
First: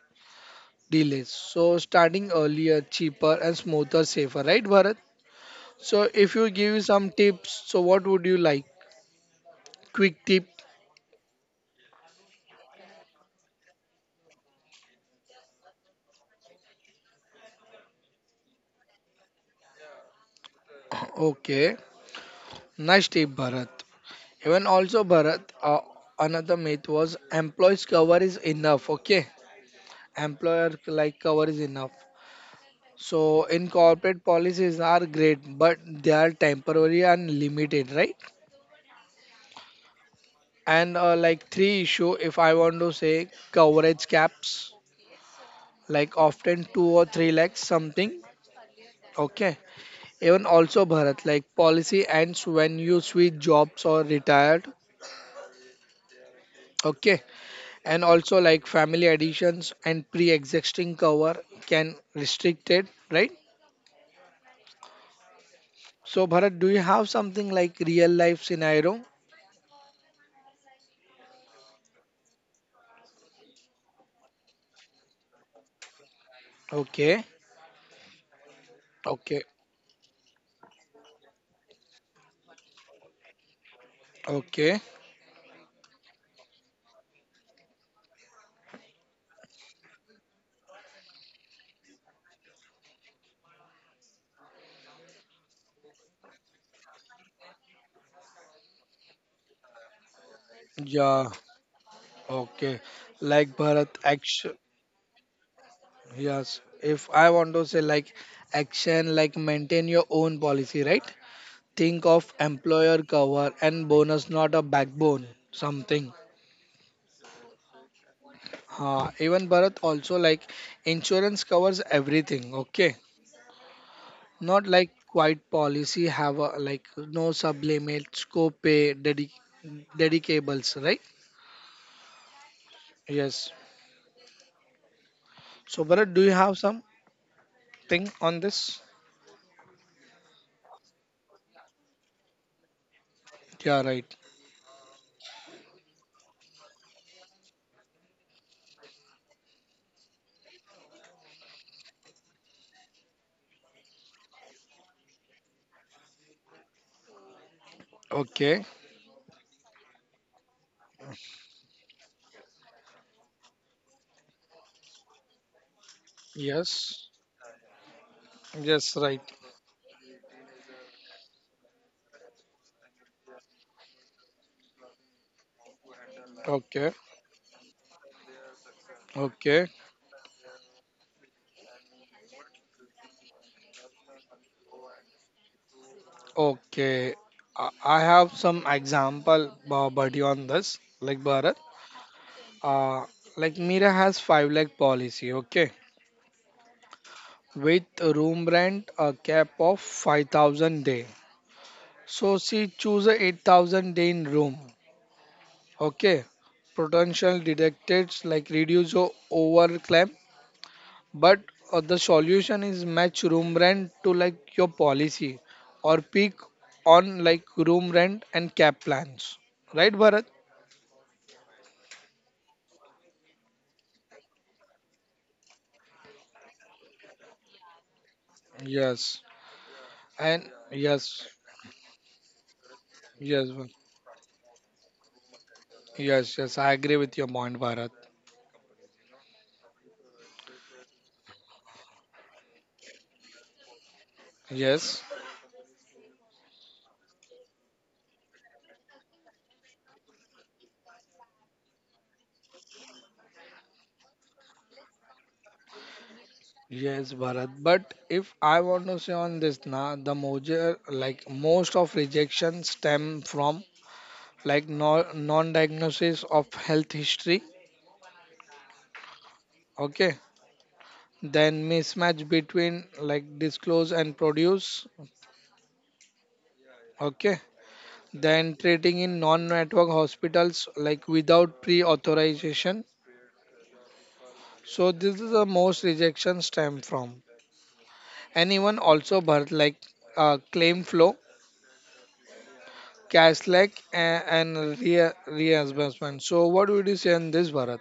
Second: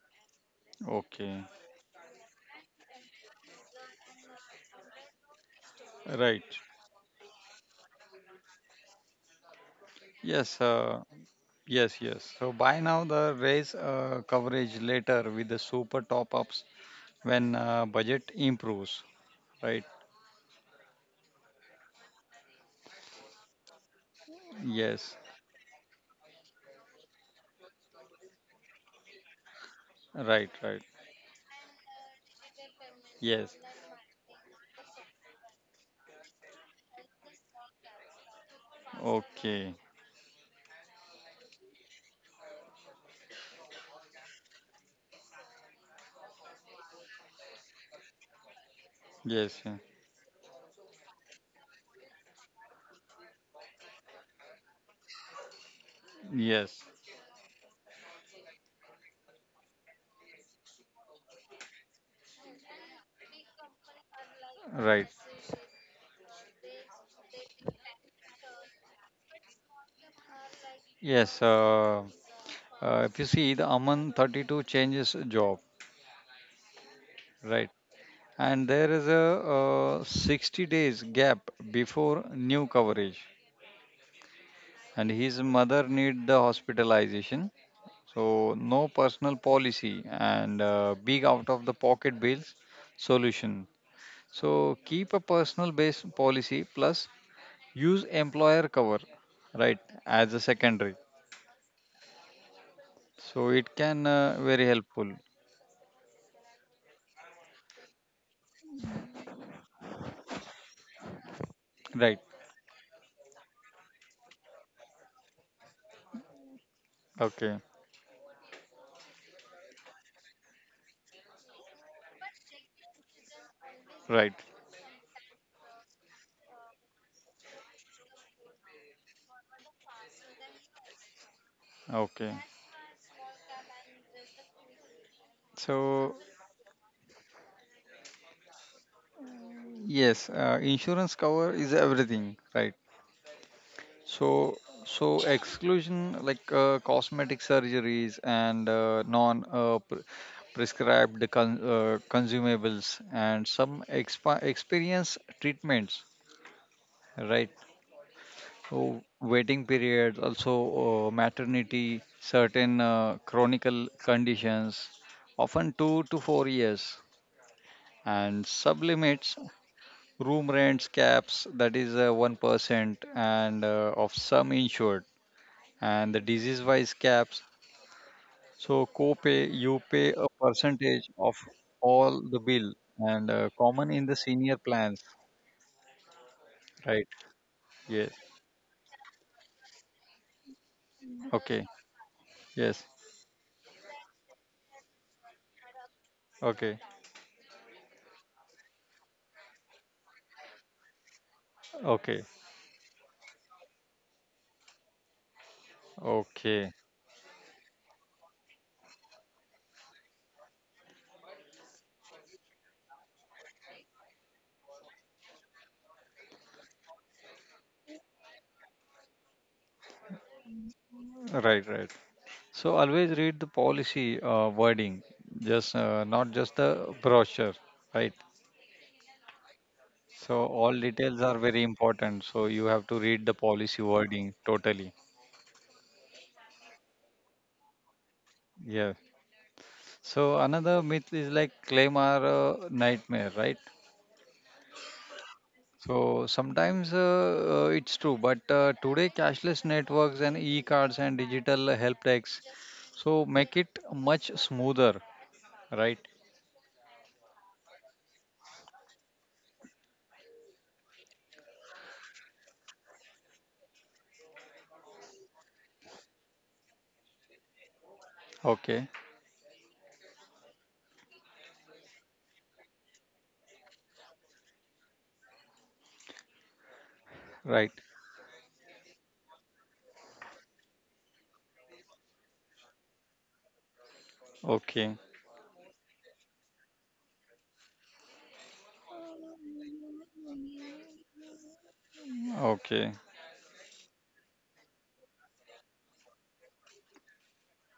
delays. okay, So starting earlier, cheaper and smoother, safer, right, Bharat? So if right. you give some tips, so what would you like? Quick tip. Yes, yes, yes. So buy now the raise coverage later with the super top ups when budget improves, right? Okay, nice tip, Bharat. Even also, Yes, Bharat, another myth was employees cover is enough. Okay, right, employer right. like cover is enough. So Yes, in corporate policies are great, but they are temporary and limited, right? okay. And like three issue, if I want to say coverage caps, like often two or three lakhs something. Okay. Yes, yeah. Even also Bharat, like policy ends when you switch jobs or retired. Yes, Okay. And also like family additions and pre-existing cover can restrict it, right? right. So Bharat, do you have something like real life scenario? Yes, if you see the Aman 32 changes job, Okay. right? And there is a Okay. 60 days gap before new coverage, Okay. and his mother need the hospitalization. So no personal policy and big out of the pocket bills. Solution. So keep a personal base policy plus use employer cover, right, as a secondary. Yeah. Okay. Like So it Bharat can action. very helpful, Yes, if I want to say like action, like maintain your own policy, right? Think right? of employer cover and bonus, not a backbone, something. Okay, Even Bharat also like insurance covers everything, okay? right. Not like quite policy have a like no sublimits, co-pay, dedicables, right? Okay. Yes. So Bharat, So do you have something on this? yes, insurance cover is everything, right? Yeah, right. So, so, exclusion like cosmetic surgeries and prescribed consumables and some experience treatments, right? Okay. So waiting periods, also maternity, certain chronic conditions, often 2 to 4 years, Yes. and Yes, right. sublimits, room rents caps, that is 1%, and of some insured and the disease Okay. wise caps. So co-pay, Okay. you pay a percentage of all the bill and common in the senior plans, right? Okay, I Yes. have some example buddy on this, like Bharat. Okay. Yes. Uh, like Mira has five lakh policy, okay, Okay. with room rent a cap of 5,000 day. Okay. So she choose a 8,000 day in room, okay. Okay. Potential detected like reduce your overclaim, but the solution is match room rent to like your policy or peak on like room rent and cap plans, right, Bharat? Right. Right. So always read the policy wording, just not just the brochure, right? Yes, So and all details yes, are very important. So you have to read the yes, policy wording totally. yes, yes. I agree with your point, Bharat. Yeah. So another myth is like claim are a nightmare, right? Yes, So sometimes it's true, but today cashless networks and e-cards and digital help decks, so make it much smoother, right? yes, Bharat. But if I want to say on this, na the major like most of rejection stem from like no, non-diagnosis of health history. Okay, Okay, then mismatch between like disclose and produce. Okay, right. then treating in non-network hospitals like without pre-authorization. So Okay, this is the most rejection stem from. And even also birth like claim flow, okay. cashback, and reimbursement. So, what would you say on this, Bharat?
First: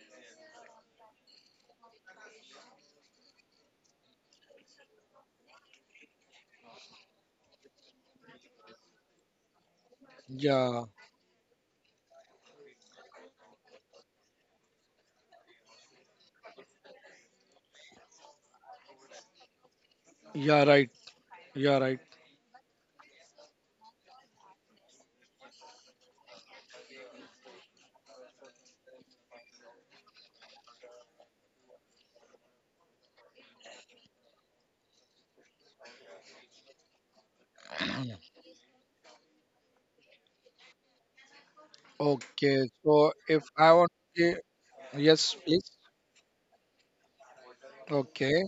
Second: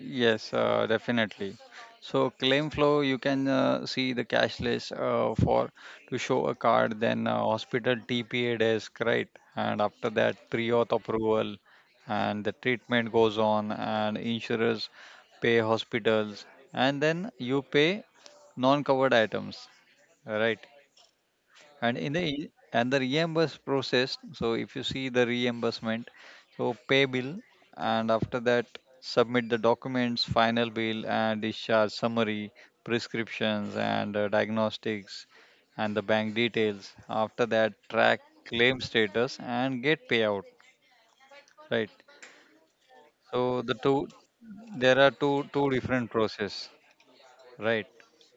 Yes, definitely. So claim flow, you can see the cashless for to show a card, then hospital TPA desk, right? And after that, Yeah, pre-auth approval, and the treatment goes on, and insurers pay hospitals, and then you pay non-covered items, right? yeah, right, yeah, And right. in the reimburse process, so if you see the reimbursement, so pay bill, and after that submit the documents, final bill and discharge summary, prescriptions and diagnostics and the bank details, after that track claim status and get payout, right. Okay, so if So I the want two to, there are yes, two please. two different process, right. Okay,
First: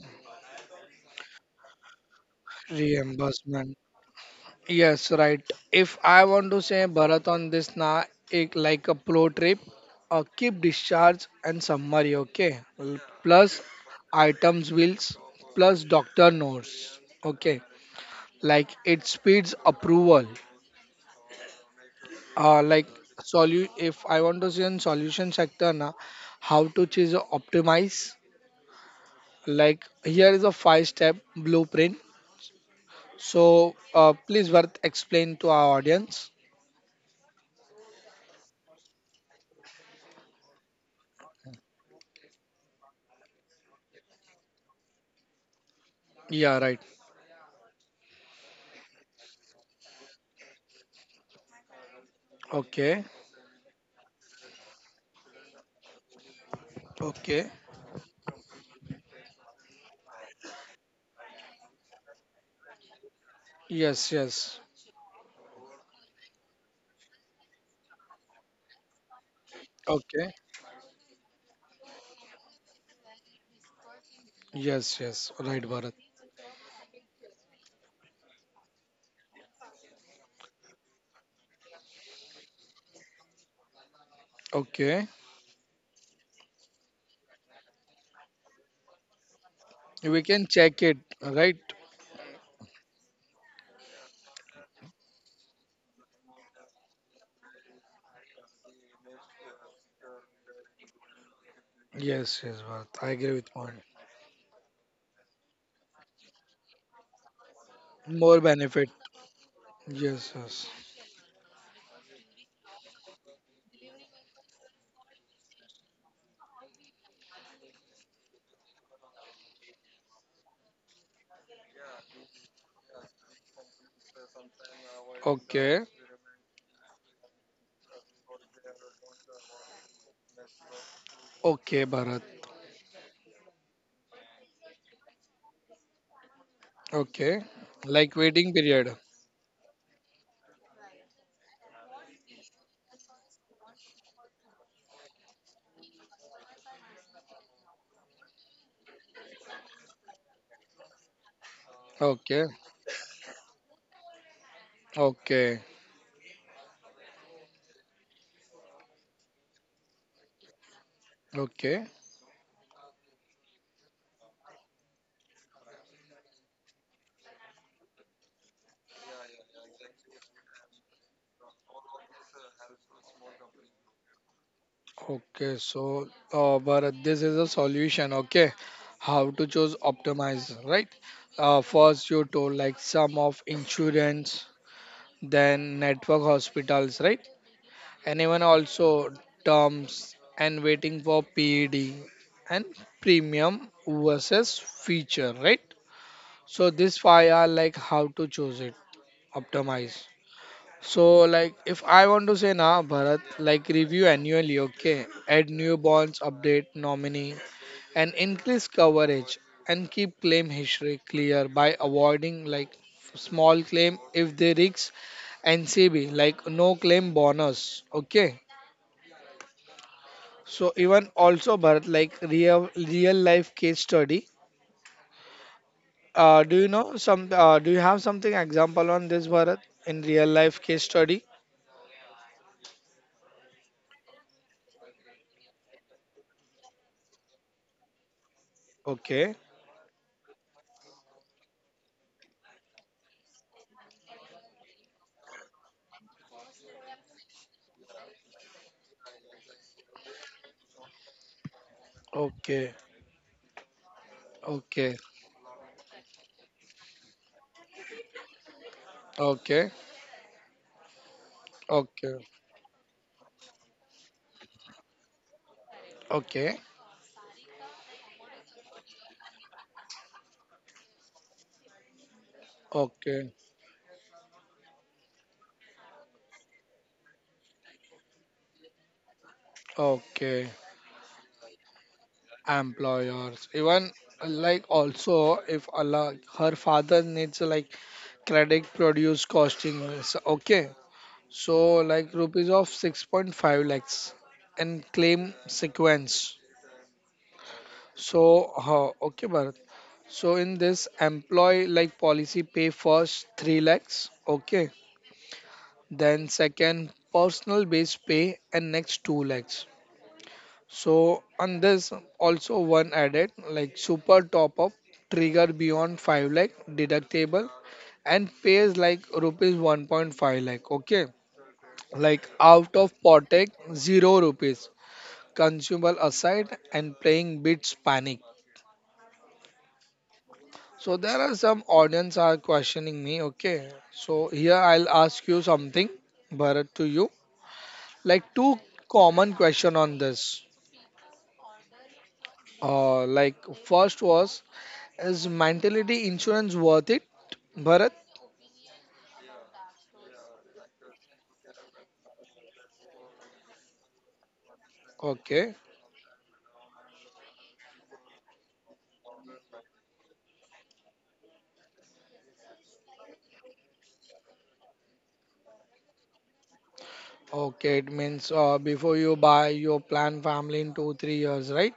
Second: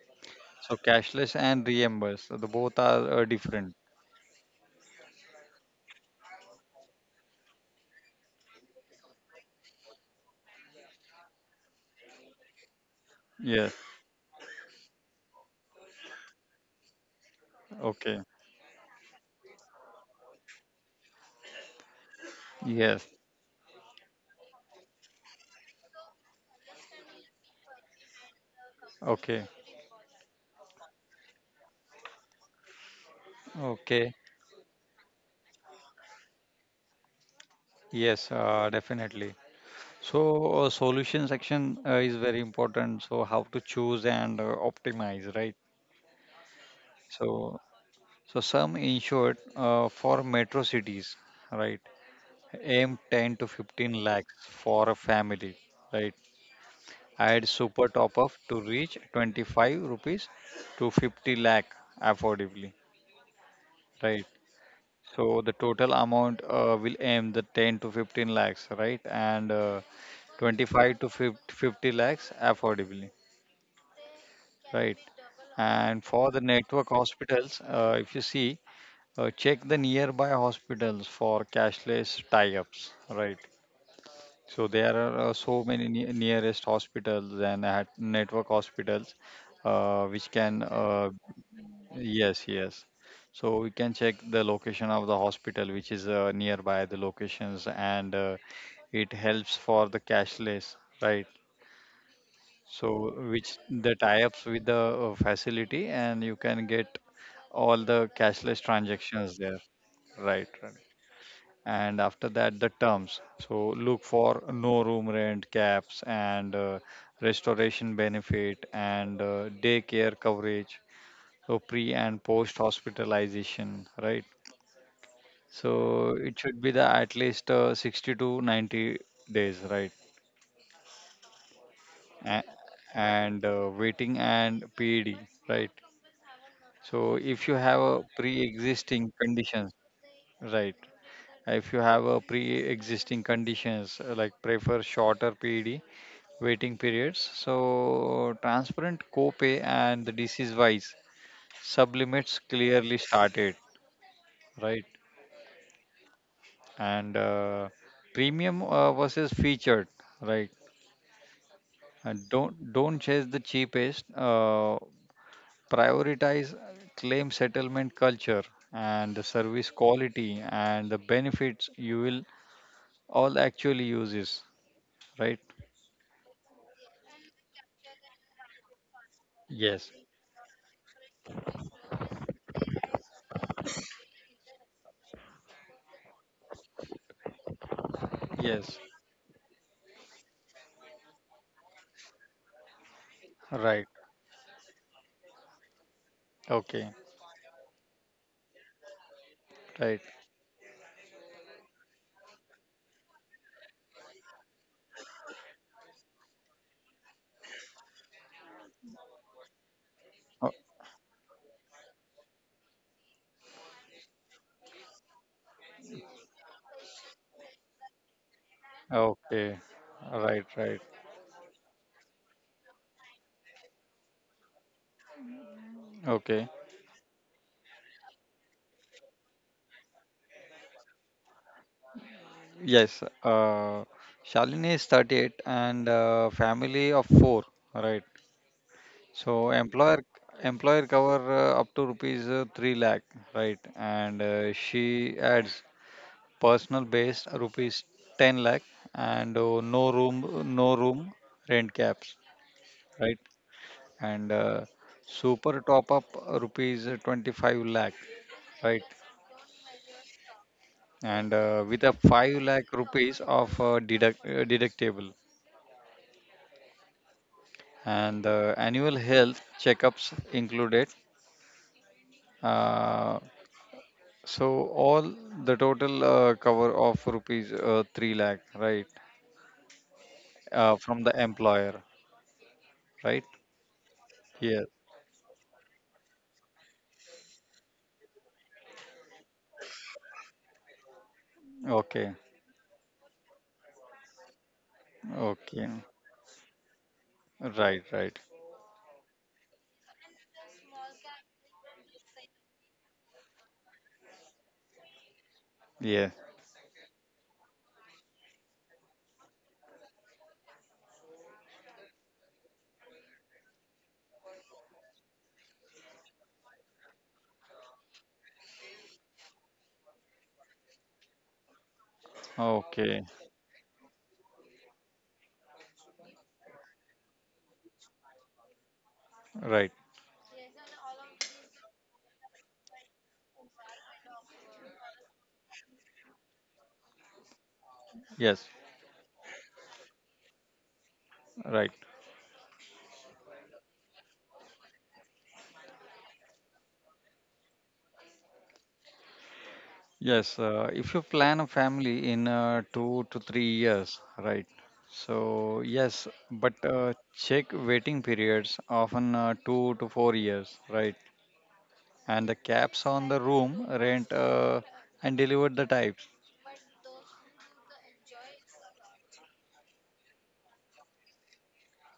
So cashless and reimburse, so the both are different. reimbursement. Yes, right. If I want to say Bharat on this na it like a pro trip, a keep discharge and summary. Okay, plus Yes, items bills, plus doctor notes. Okay, okay, like it speeds approval like yes, if I want to see in solution sector na, how to choose a optimize okay. like here is a five step blueprint so Okay, please worth explain to our audience. yes, definitely. So, solution section is very important. So, how to choose and optimize, right? Yeah right, So, so, some insured for metro cities, right? okay, Aim 10 to 15 lakhs for a family, right? okay, Add super top up to reach 25 rupees to 50 lakh affordably, yes right? yes So the total amount will aim the 10 to 15 lakhs, right? And okay, 25 to 50 lakhs affordably, yes right? yes right Bharat And for the network hospitals, if you see, check the nearby hospitals for cashless tie-ups, right? So there okay, are so many ne nearest hospitals and at network hospitals we which can can check it right, Yes, yes. So we can check the location of the hospital, which is nearby the locations, and it helps for the cashless, right? yes yes Bharat I So agree with which point, the tie-ups with the facility, and you can get all the more cashless benefit, transactions there, yes right? yes Right. And after that, the terms. So look for no room rent caps and restoration benefit and daycare coverage. So pre and post hospitalization, right? okay. So it should be the at least 60 to 90 days, right? Okay, Bharat. A- And waiting and PED, right? So Okay. if you have a Like waiting period. pre-existing conditions, right? If you have a pre-existing conditions, like prefer shorter PED waiting periods. So transparent copay and the disease-wise sublimits Okay. clearly started, right? Okay. And premium versus featured, right? Okay. And don't chase the cheapest. Prioritize claim settlement culture and the service quality and the benefits you will all actually use is right. Okay. So, Bharat, this is a solution. Okay. How to Yes. choose optimize, right? First, you told like sum of insurance, then network hospitals, right? And even Yes. also terms and waiting for PED and premium Right. versus feature, right? So, Okay. these five are like how to choose it, Right. optimize. So, like, if I want to say now, Bharat, like, review annually, okay? Add new bonds, update nominee, and increase coverage, and keep claim history clear by avoiding like small claim if they risk NCB, like no claim bonus, okay? Okay. Right. So Right. even also Bharat, like real life case study. Okay. Do you know some? Do you have something example on this Bharat in real life case study? Yes. Shalini is 38 and family of four. Right. Okay, So employer cover up to rupees 3 lakh, right? And she adds personal based rupees 10 lakh and no room rent caps, okay, right? And okay. super top up rupees 25 lakh, right? Okay, And with a okay, 5 lakh rupees of deductible okay, and annual health checkups included. Uh, okay, So all the total cover of rupees 3 lakh, right? okay. From the employer, right? Employers, even Yeah. like also if Allah, her father needs like credit produce costing. Okay, so Okay. like rupees of 6.5 lakhs and claim Okay. sequence. Right, right. So how? Okay, Bharat. So in this employee like policy pay first 3 lakhs, okay. Yeah. Then second personal base pay and next 2 lakhs. So, and there's also one added like super top up trigger beyond 5 lakh deductible and pays like rupees 1.5 lakh. Okay, like out of Okay. pocket, zero rupees consumable aside and playing bits panic. Right. So, there are some audience are questioning me. Okay, so here I'll ask you something, Bharat, to you like Yes. two common question on this. Right. Like first was is mentality insurance worth it, Bharat? Yes. If you plan a family in 2 to 3 years, right? Okay, So yes, but check waiting periods often 2 to 4 years, right? And the caps on the room rent and deliver the types. okay. It means before you buy your plan family in 2 3 years, right?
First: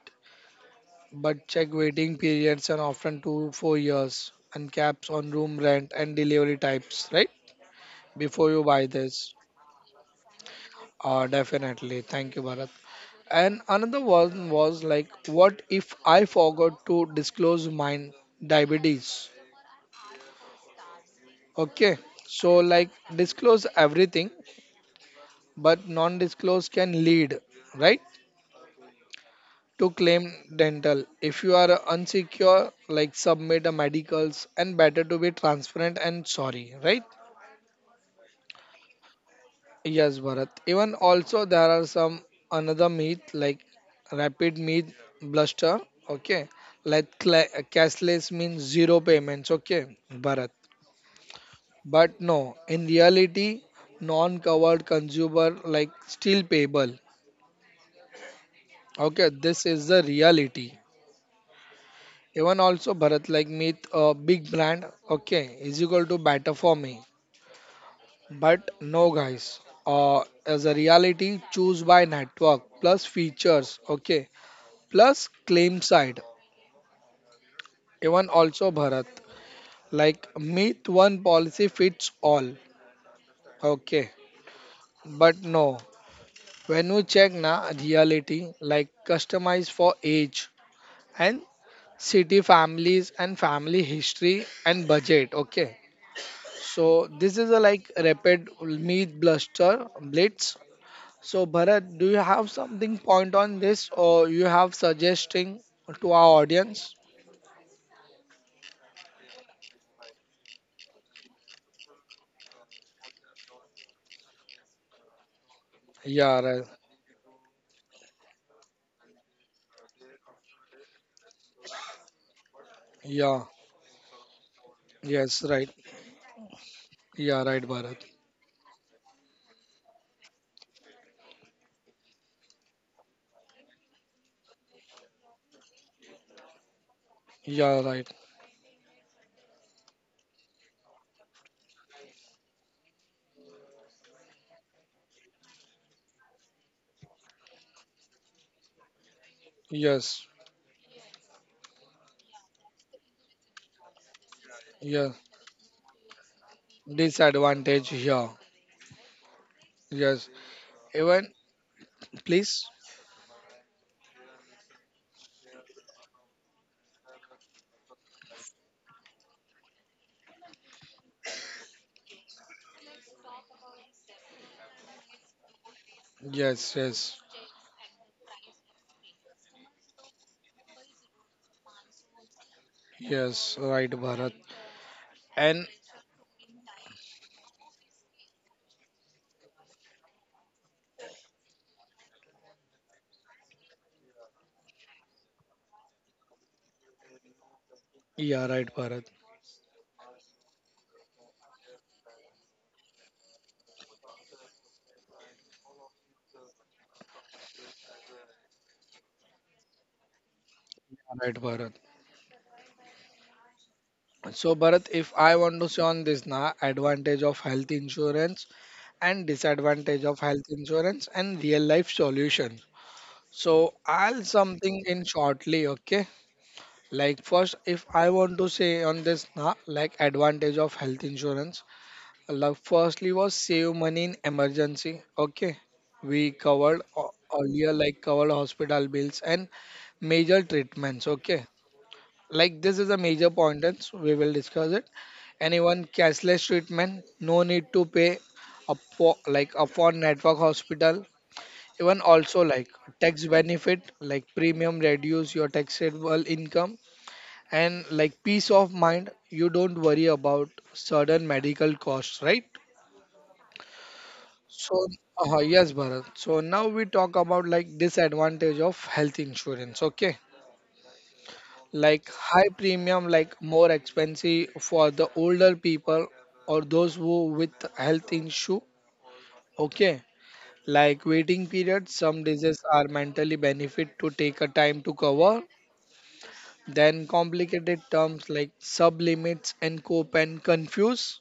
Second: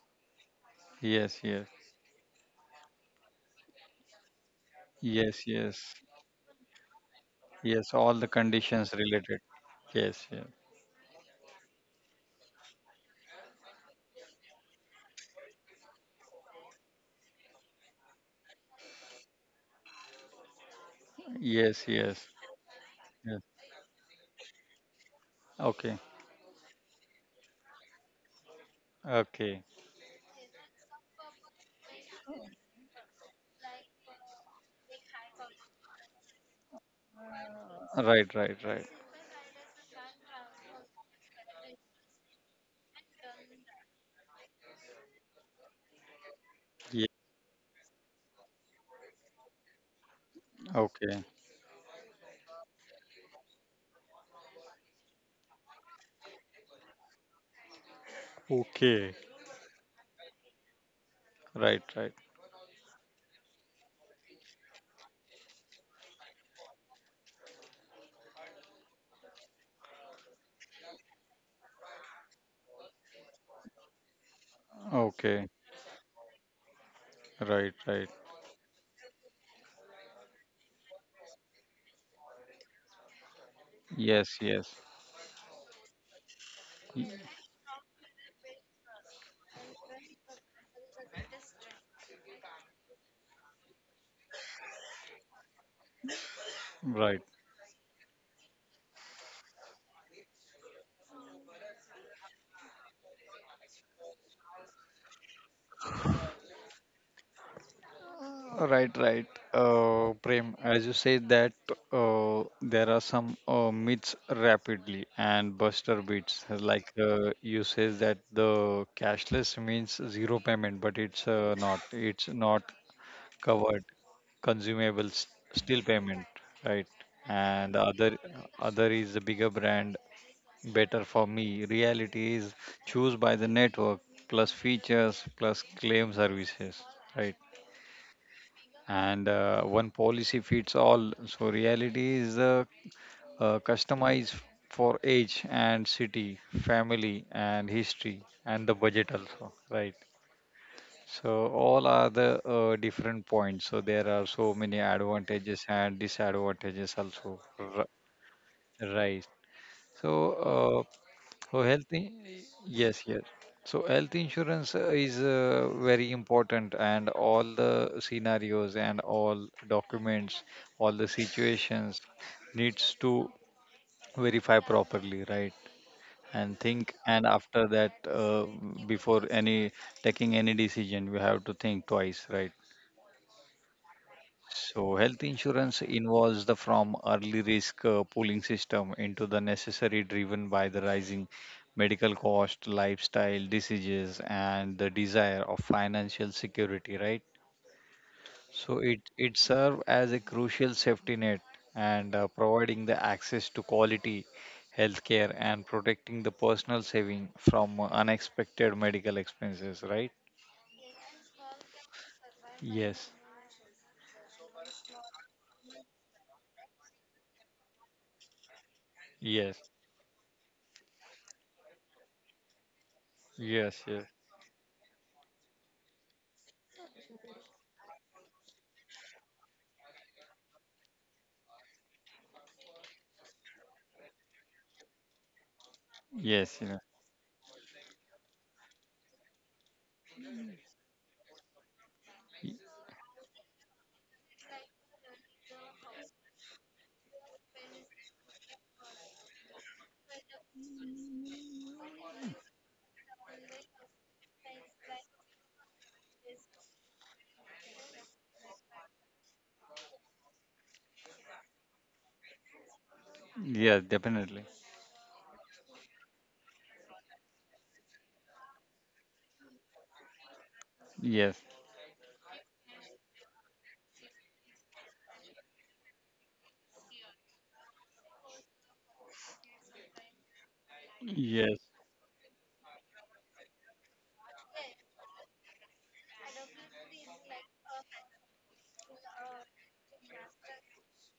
Yes, But yes, check waiting periods and often 2 4 years and caps on yes, room rent yes, and delivery types, right? yes. All the Before you buy conditions this, related. Yes, yes, definitely. Thank you, Bharat. And another one was like, what if I forgot to disclose mine diabetes? yes, Okay, yes, so like yes. disclose everything, Okay, but non-disclose can lead, right, okay. to claim dental. If you are unsecure, like submit a medicals, and better to be transparent and sorry, right? Right, right, right. Yes, Bharat. Even also there are some another myth like rapid myth bluster. Okay, Yeah. like cashless means zero payments. Okay, Bharat. Okay, But no, in reality, non-covered consumer like still payable. okay. Okay, this is the reality. Right, right. Even also Bharat like meet a big brand. Okay, is equal to better for me. But no guys. As a reality, choose by network plus features. Okay, plus Okay, claim side. right, right. Even also Bharat like meet one policy fits all. Okay, Yes, yes. but no. When we Y- check na reality like customize for age and city families and family history and budget, okay, so Right. this is a like rapid meat bluster blitz. So Bharat, do you have something point on this or you have suggesting to our audience? Right, right. Prem, as you say that there are some myths rapidly and buster Yeah, beats. right. Like you says that the cashless means zero payment, but it's not. It's not Yeah. covered consumable, Yes, right. still payment, right? Yeah, right, And the Bharat. other other is the bigger brand better for me. Reality is choose by the network plus features plus claim services, right? Yeah, right. And one policy fits all. So reality is customized for age and city, family and history, and the budget also, right? Yes, So all are the different points. So there are so many yes. advantages and disadvantages also, Disadvantage here. right? So Yes. Even, please. yes, yes. So health insurance is very important, and all the scenarios and all documents, all the situations needs to verify properly, right? And Yes, think, yes. and after that, before any taking any decision, we have to think twice, right? Yes, right, Bharat. So, health And insurance involves the from early risk pooling system into the necessary driven by the rising medical cost, lifestyle diseases, and the desire of financial security, right? yeah, right, So, it, Bharat. it serves as a crucial safety net and providing the access to quality healthcare and protecting the personal saving from unexpected medical expenses, right? Right, Bharat. Yes, So, Bharat, if I want to say on this na advantage of health insurance and yes, disadvantage of health insurance and real life solution. So, yes, yes, I'll something in shortly, okay? Like first, if I want to say on this na like advantage of health insurance, like firstly was save money in emergency, okay? We yes, yeah, covered earlier like covered hospital bills and major treatments, okay, Y- like this is a major point and so we will discuss it. Anyone cashless treatment, no need to pay up for like up for network hospital. Even also like tax benefit, like premium reduce your taxable income. And like peace of mind, you don't worry about sudden medical costs, right? yeah, definitely. So yes, Bharat, so now we talk about like disadvantage of health insurance, okay, Yes, like high premium, like more expensive for the older people or those who with health issue, okay. Like yes, waiting periods, some diseases are mentally benefit to take a time to cover. Then complicated terms like sublimits and cope and confuse.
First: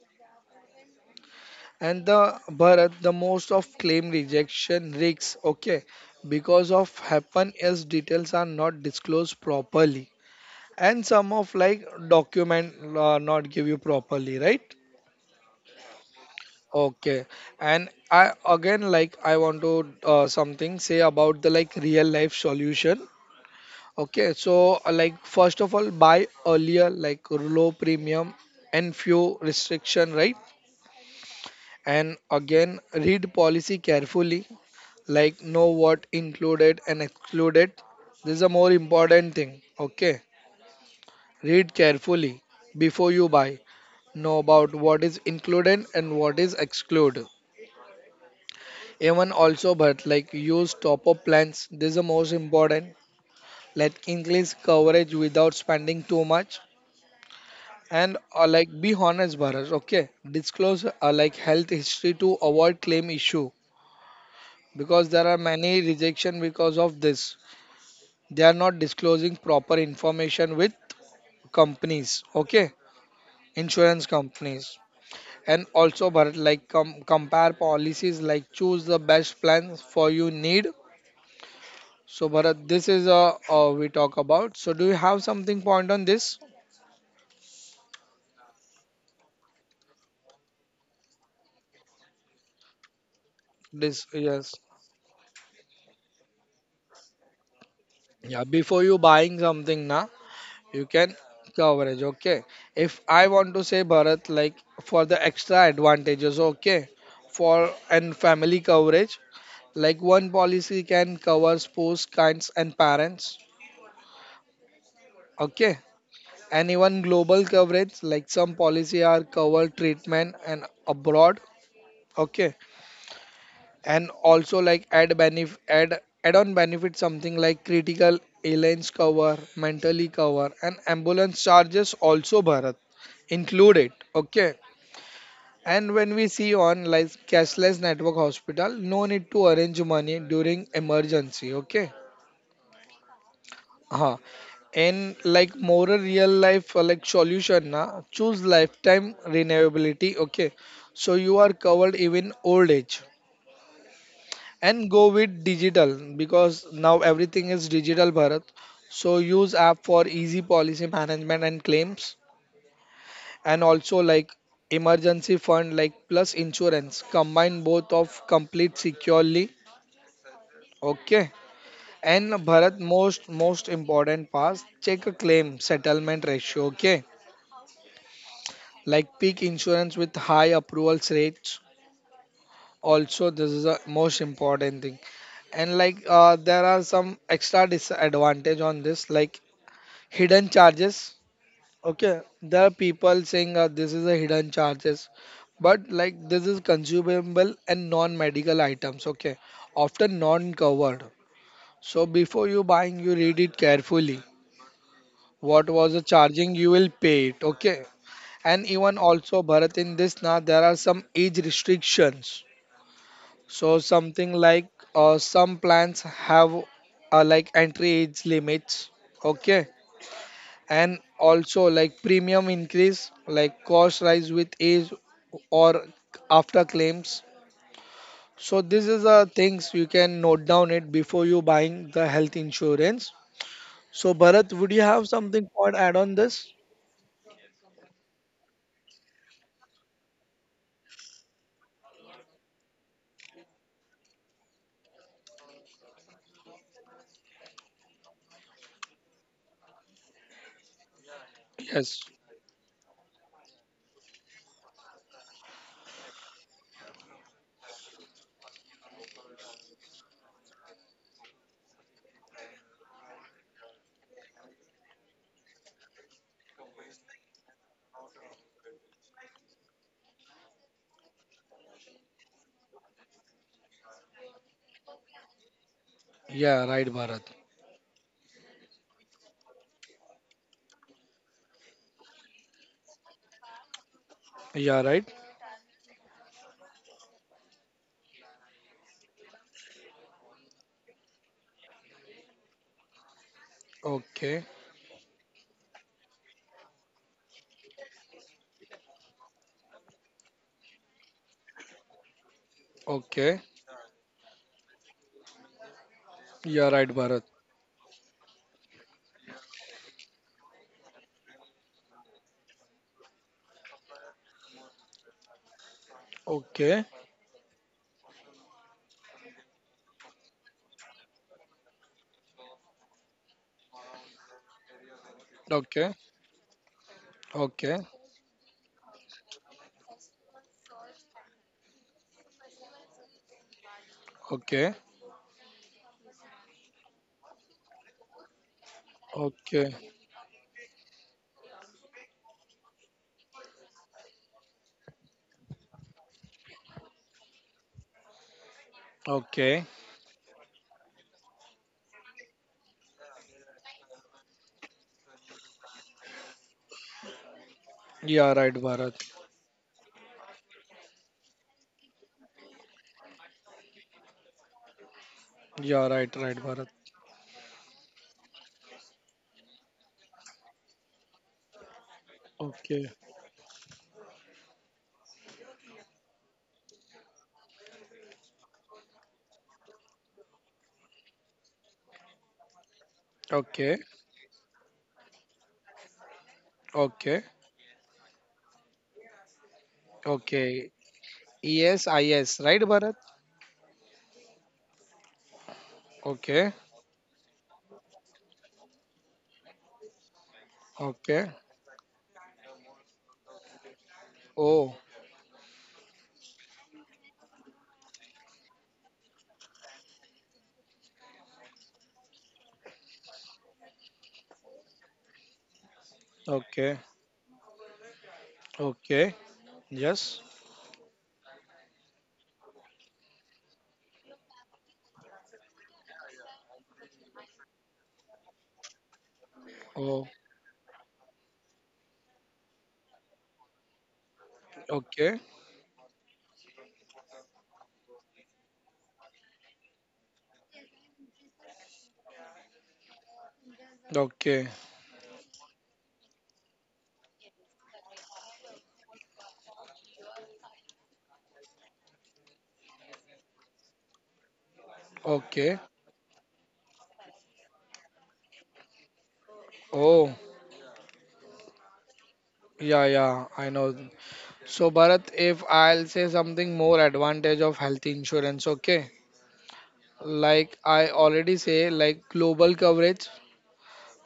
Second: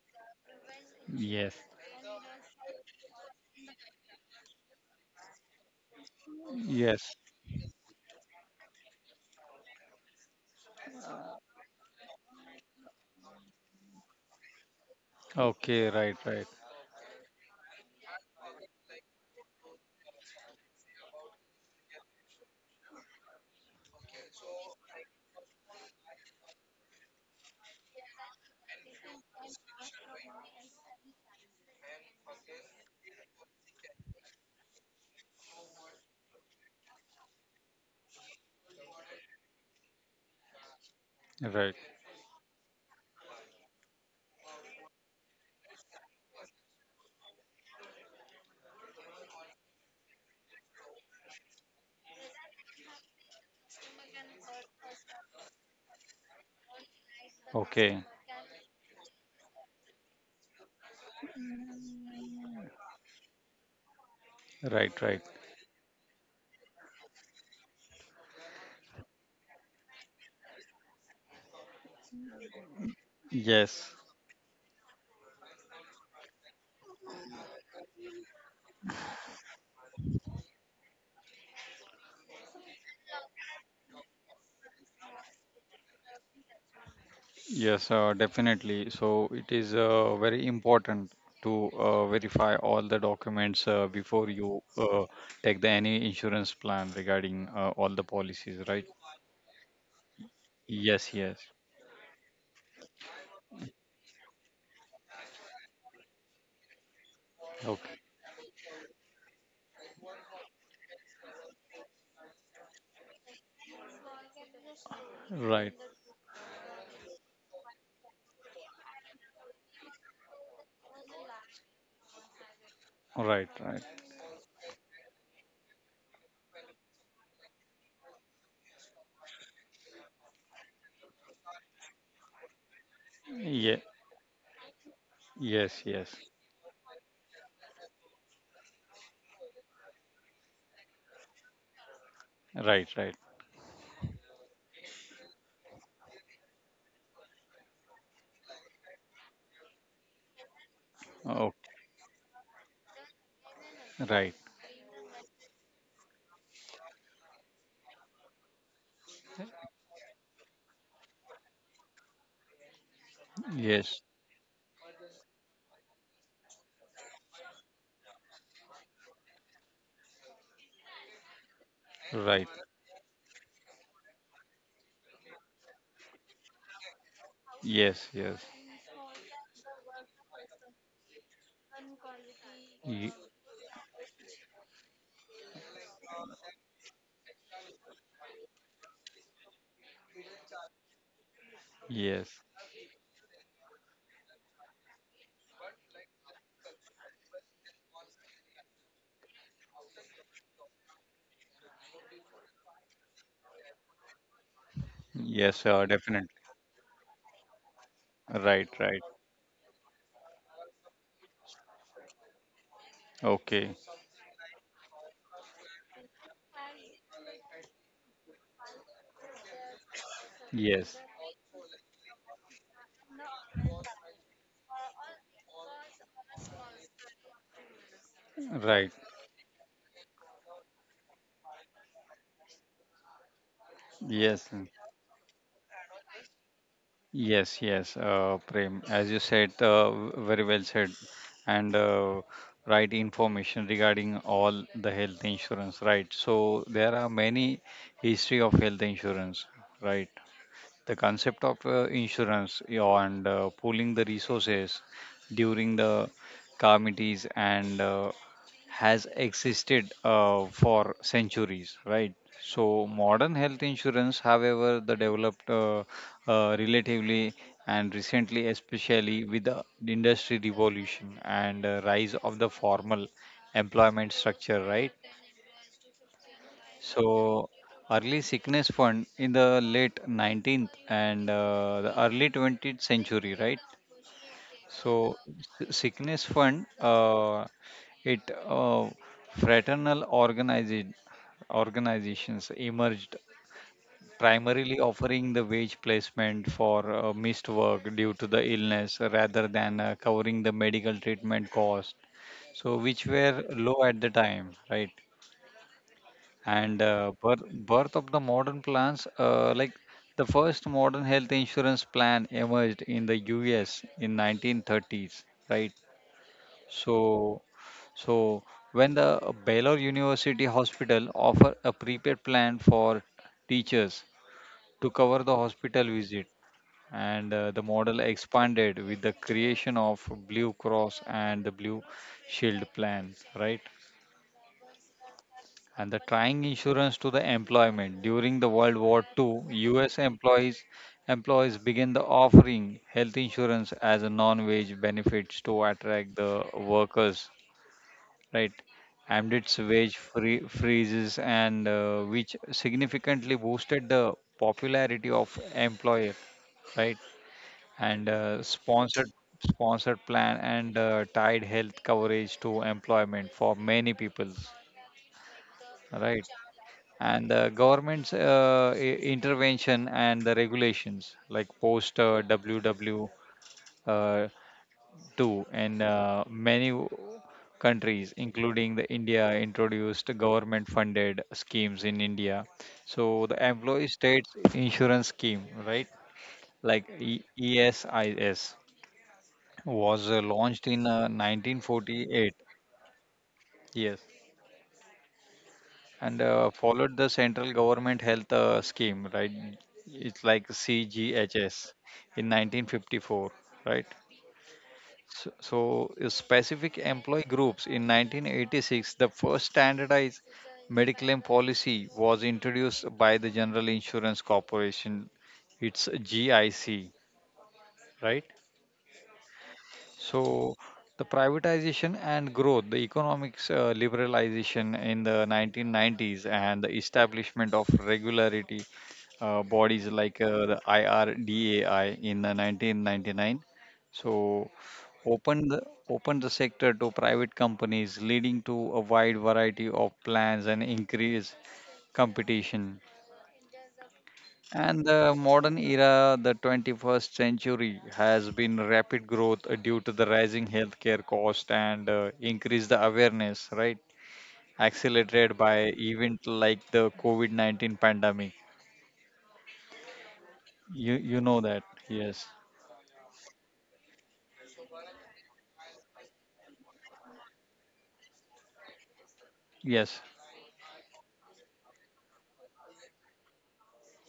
yes, And the Bharat, the most of claim rejection risks, okay, because of yes. happen as details are not disclosed properly. And some of like document not give you properly, right? Okay, right, right, Okay. And I again like I want to something say about the like real life solution, okay. So like first of all, buy earlier, like low premium and few restriction, right? And again, read policy carefully, like know what included and excluded. This is a more important thing, okay. Read right. carefully before you buy. Know about what is included and what is excluded. Even also, but like use top up plans. This is the most important. Like increase coverage without spending too much. Okay, And like be honest, Bharat. Okay, disclose like health history to avoid claim issue, right, because right. there are many rejection because of this. They are not disclosing proper information with companies. Okay, Yes, insurance companies. And also, Bharat, like compare policies, like choose the best plans for you need. So, Bharat, this is a we talk about. So, do you have something point on this? yes, definitely. So it is very important to verify all the documents This, before yes, you take the any insurance plan regarding all the yeah. policies, Before right? you buying something, na you can Yes, yes. coverage. Okay. If I want to say Bharat, like for the extra advantages, okay, for Okay, and family coverage, like one policy can cover spouse, kinds, and parents. right, Okay, and even global coverage, like some policy are cover treatment and abroad, okay. right, right. And also like add on benefit something like critical airlines cover, mentally cover, and ambulance charges also, Bharat, Yeah, include it, okay. yes, And yes. when we see on like cashless network hospital, no need to arrange money during emergency, okay. Right, right. Huh. And like more real life like solution na, choose lifetime renewability. Okay. So you are Okay, covered even old age. right. And go with digital, because now everything is digital, Bharat. So use app for easy policy management and claims. And also Yes, like emergency fund like plus insurance. Combine both of complete securely. Okay. And right. Bharat, most important part, check a claim settlement ratio. Okay, Yes, yes. like peak insurance with high approvals rates. Ye- Also this is the most important thing. And like there are some extra disadvantage on this, like hidden charges, okay. yes. There are people saying this is a hidden charges. But like this is consumable and non-medical items, okay, often non-covered. So before you buying, you read it carefully Yes, what was sir, the definitely. charging you will pay it, okay. And Right, even right. also Bharat, in this now there are some age restrictions. So Okay. something like some plans have like entry age limits, okay. And Yes, also like premium increase, like cost rise with age or after claims. So this right. is the things you can note down it before you buying the health insurance. So Yes, Bharat, would you have something for add on this? yes, yes. Prem, as you said, very well said, and right information regarding all the health insurance. Right. So there are many history of health insurance. Right. The concept of Yes. insurance, yeah, and pooling the resources during the calamities and has existed for centuries, right? So modern health insurance, however, the developed relatively and recently, especially with the industry revolution and rise of the formal employment structure, right? Yeah, right, Bharat. So early sickness fund in the late 19th and the early 20th century, right? Yeah, right. So, sickness fund, it uh, fraternal organized organizations emerged Okay, primarily offering the wage placement for missed work due to the illness rather than covering the medical treatment cost. So, which were okay. low at the time, right? Yeah, And right, uh, Bharat. birth, birth of the modern plans, like the first modern health insurance plan emerged in the US in 1930s, right? Okay, So, so when the Baylor University Hospital offer a prepaid plan for teachers to cover the hospital okay, visit, and the okay, model expanded with the creation of Blue Cross and the Blue Shield plans, right? okay, And the tying insurance to the employment during the World War II, okay, U.S. employees began the offering health insurance as a non-wage benefits to attract the workers, right? And okay. its wage freezes and which significantly boosted the popularity of employer, right? And Yeah, uh, right, Bharat. sponsored sponsored plan and tied health coverage to employment for many people, Yeah, right, right? right, Bharat. And the government's intervention and the regulations like post Okay, WW too, and many countries, including the India, introduced government-funded schemes in India. So the okay, Employee State Insurance Scheme, right? Like okay, ESIS, was okay. launched in Yes, I yes, 1948. right, Bharat. Yes, and Okay, followed the central government health scheme, right? It's like okay. CGHS in 1954, right? Oh, So, so specific employee groups in 1986, the first standardized medical policy was introduced by the General Insurance Corporation. It's okay, GIC, right? okay. Yes. So the privatization and growth, the economics liberalization in the 1990s, and the establishment of regularity bodies Oh, like the IRDAI in the 1999. So okay, opened the, opened the sector to private companies, leading to a wide variety of plans and increased competition. okay, And the modern era, the 21st century, has been rapid growth due to the rising healthcare cost and increase the awareness, right? Accelerated okay. by event like the COVID-19 pandemic. Oh, You know that. Yes. yeah, yeah. I know. So Bharat, if I'll say something more advantage of health insurance, okay? Yes. Like I already say, like global coverage.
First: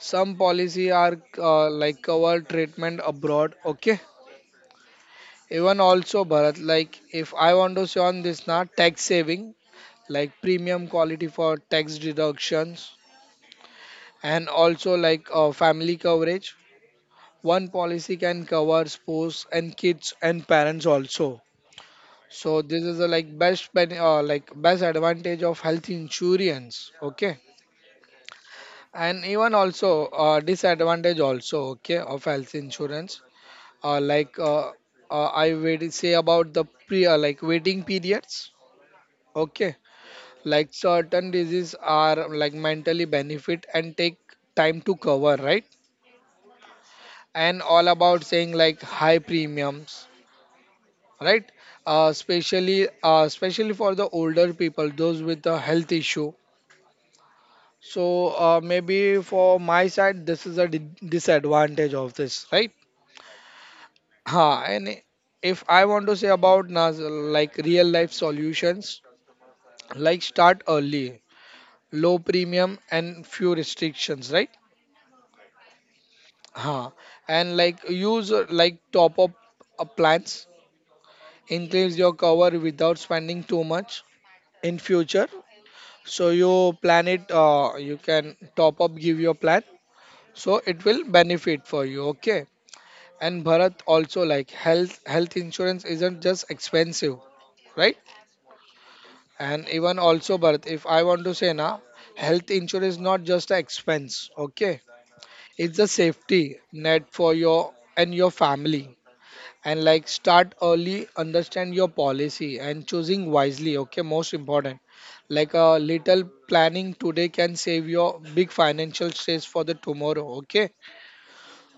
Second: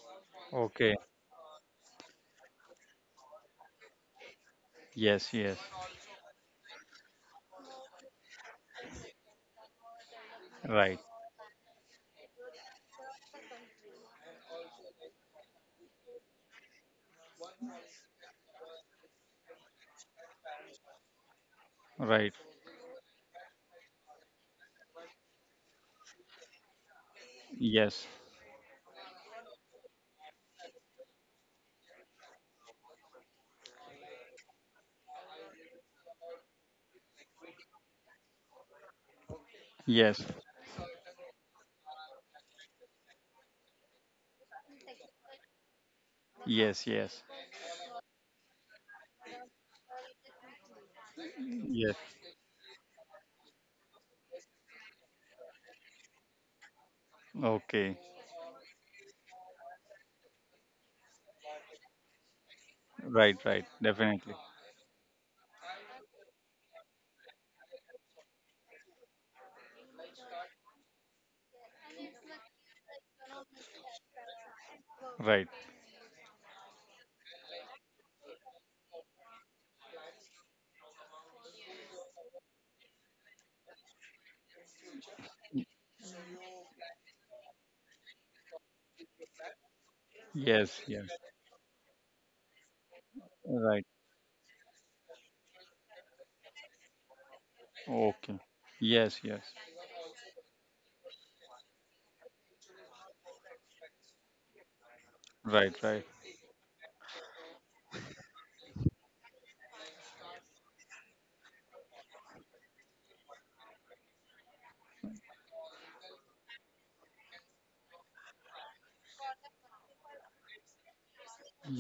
Some policy Okay. are like cover treatment abroad, okay? Yes. Yes. Even also Bharat, like if I want to say on this now, tax saving, like premium Right. quality for tax deductions, and also like family coverage. One policy can cover spouse and kids and parents also. Right. So this is the like best ben like best advantage of health insurance. Okay, Yes. and even also disadvantage also okay of health insurance. Uh, like uh, I will say about the pre like waiting periods. Okay, Yes. like certain diseases are like mentally benefit and take time to cover, right? Yes. Yes. And all about saying like high premiums, right? Yes. Especially for the older people, those with the health issue. Okay. So maybe for my side, this is a di disadvantage of this, right? Right. Right. Definitely. Ha, and if I want to say about nas like real life solutions, like start early, low premium and few restrictions, right? Right. Ha, and like use like top up plans, increase your cover without spending too much in future. So you plan it, you can top up, give your plan, so it Yes. will Yes. benefit for you, okay? And Bharat Right. also like health insurance isn't just expensive, right? Okay. Yes. Yes. And even also Bharat, if I want to say na, health insurance is not just an expense, okay? Right. It's a Right. safety net for your and your family. And like start early, understand your policy and choosing wisely, okay? Most important. Like a little planning today can save your big financial stress for the tomorrow, okay?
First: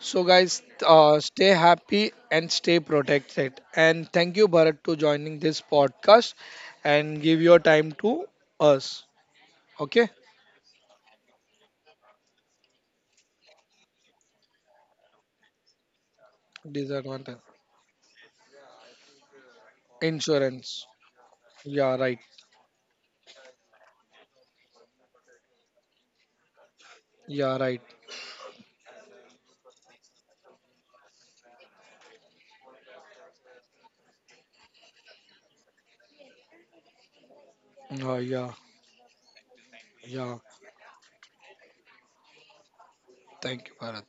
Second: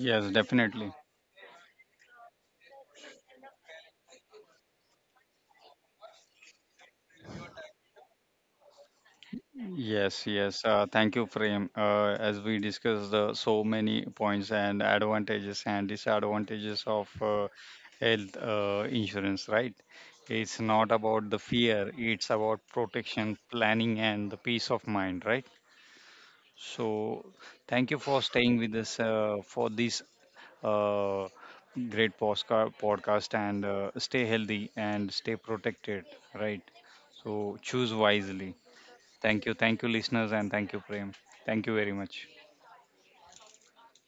So, guys, definitely. Stay happy and stay protected. And thank you, Bharat, to joining this podcast and give your time to us. Okay, Yes, yes. Thank you, Prem. As we discussed the so many points and advantages and disadvantages of disadvantage health insurance, right? It's insurance. not about the fear, Yeah, right. it's about protection, planning, and the peace of mind, right? So, Yeah, right. thank you for staying with us for this uh, great podcast and stay healthy and stay protected, right? So, choose Uh, yeah, wisely. Thank you. Thank you, listeners, yeah. and thank you, Prem. Thank you very much. Thank you, Bharat.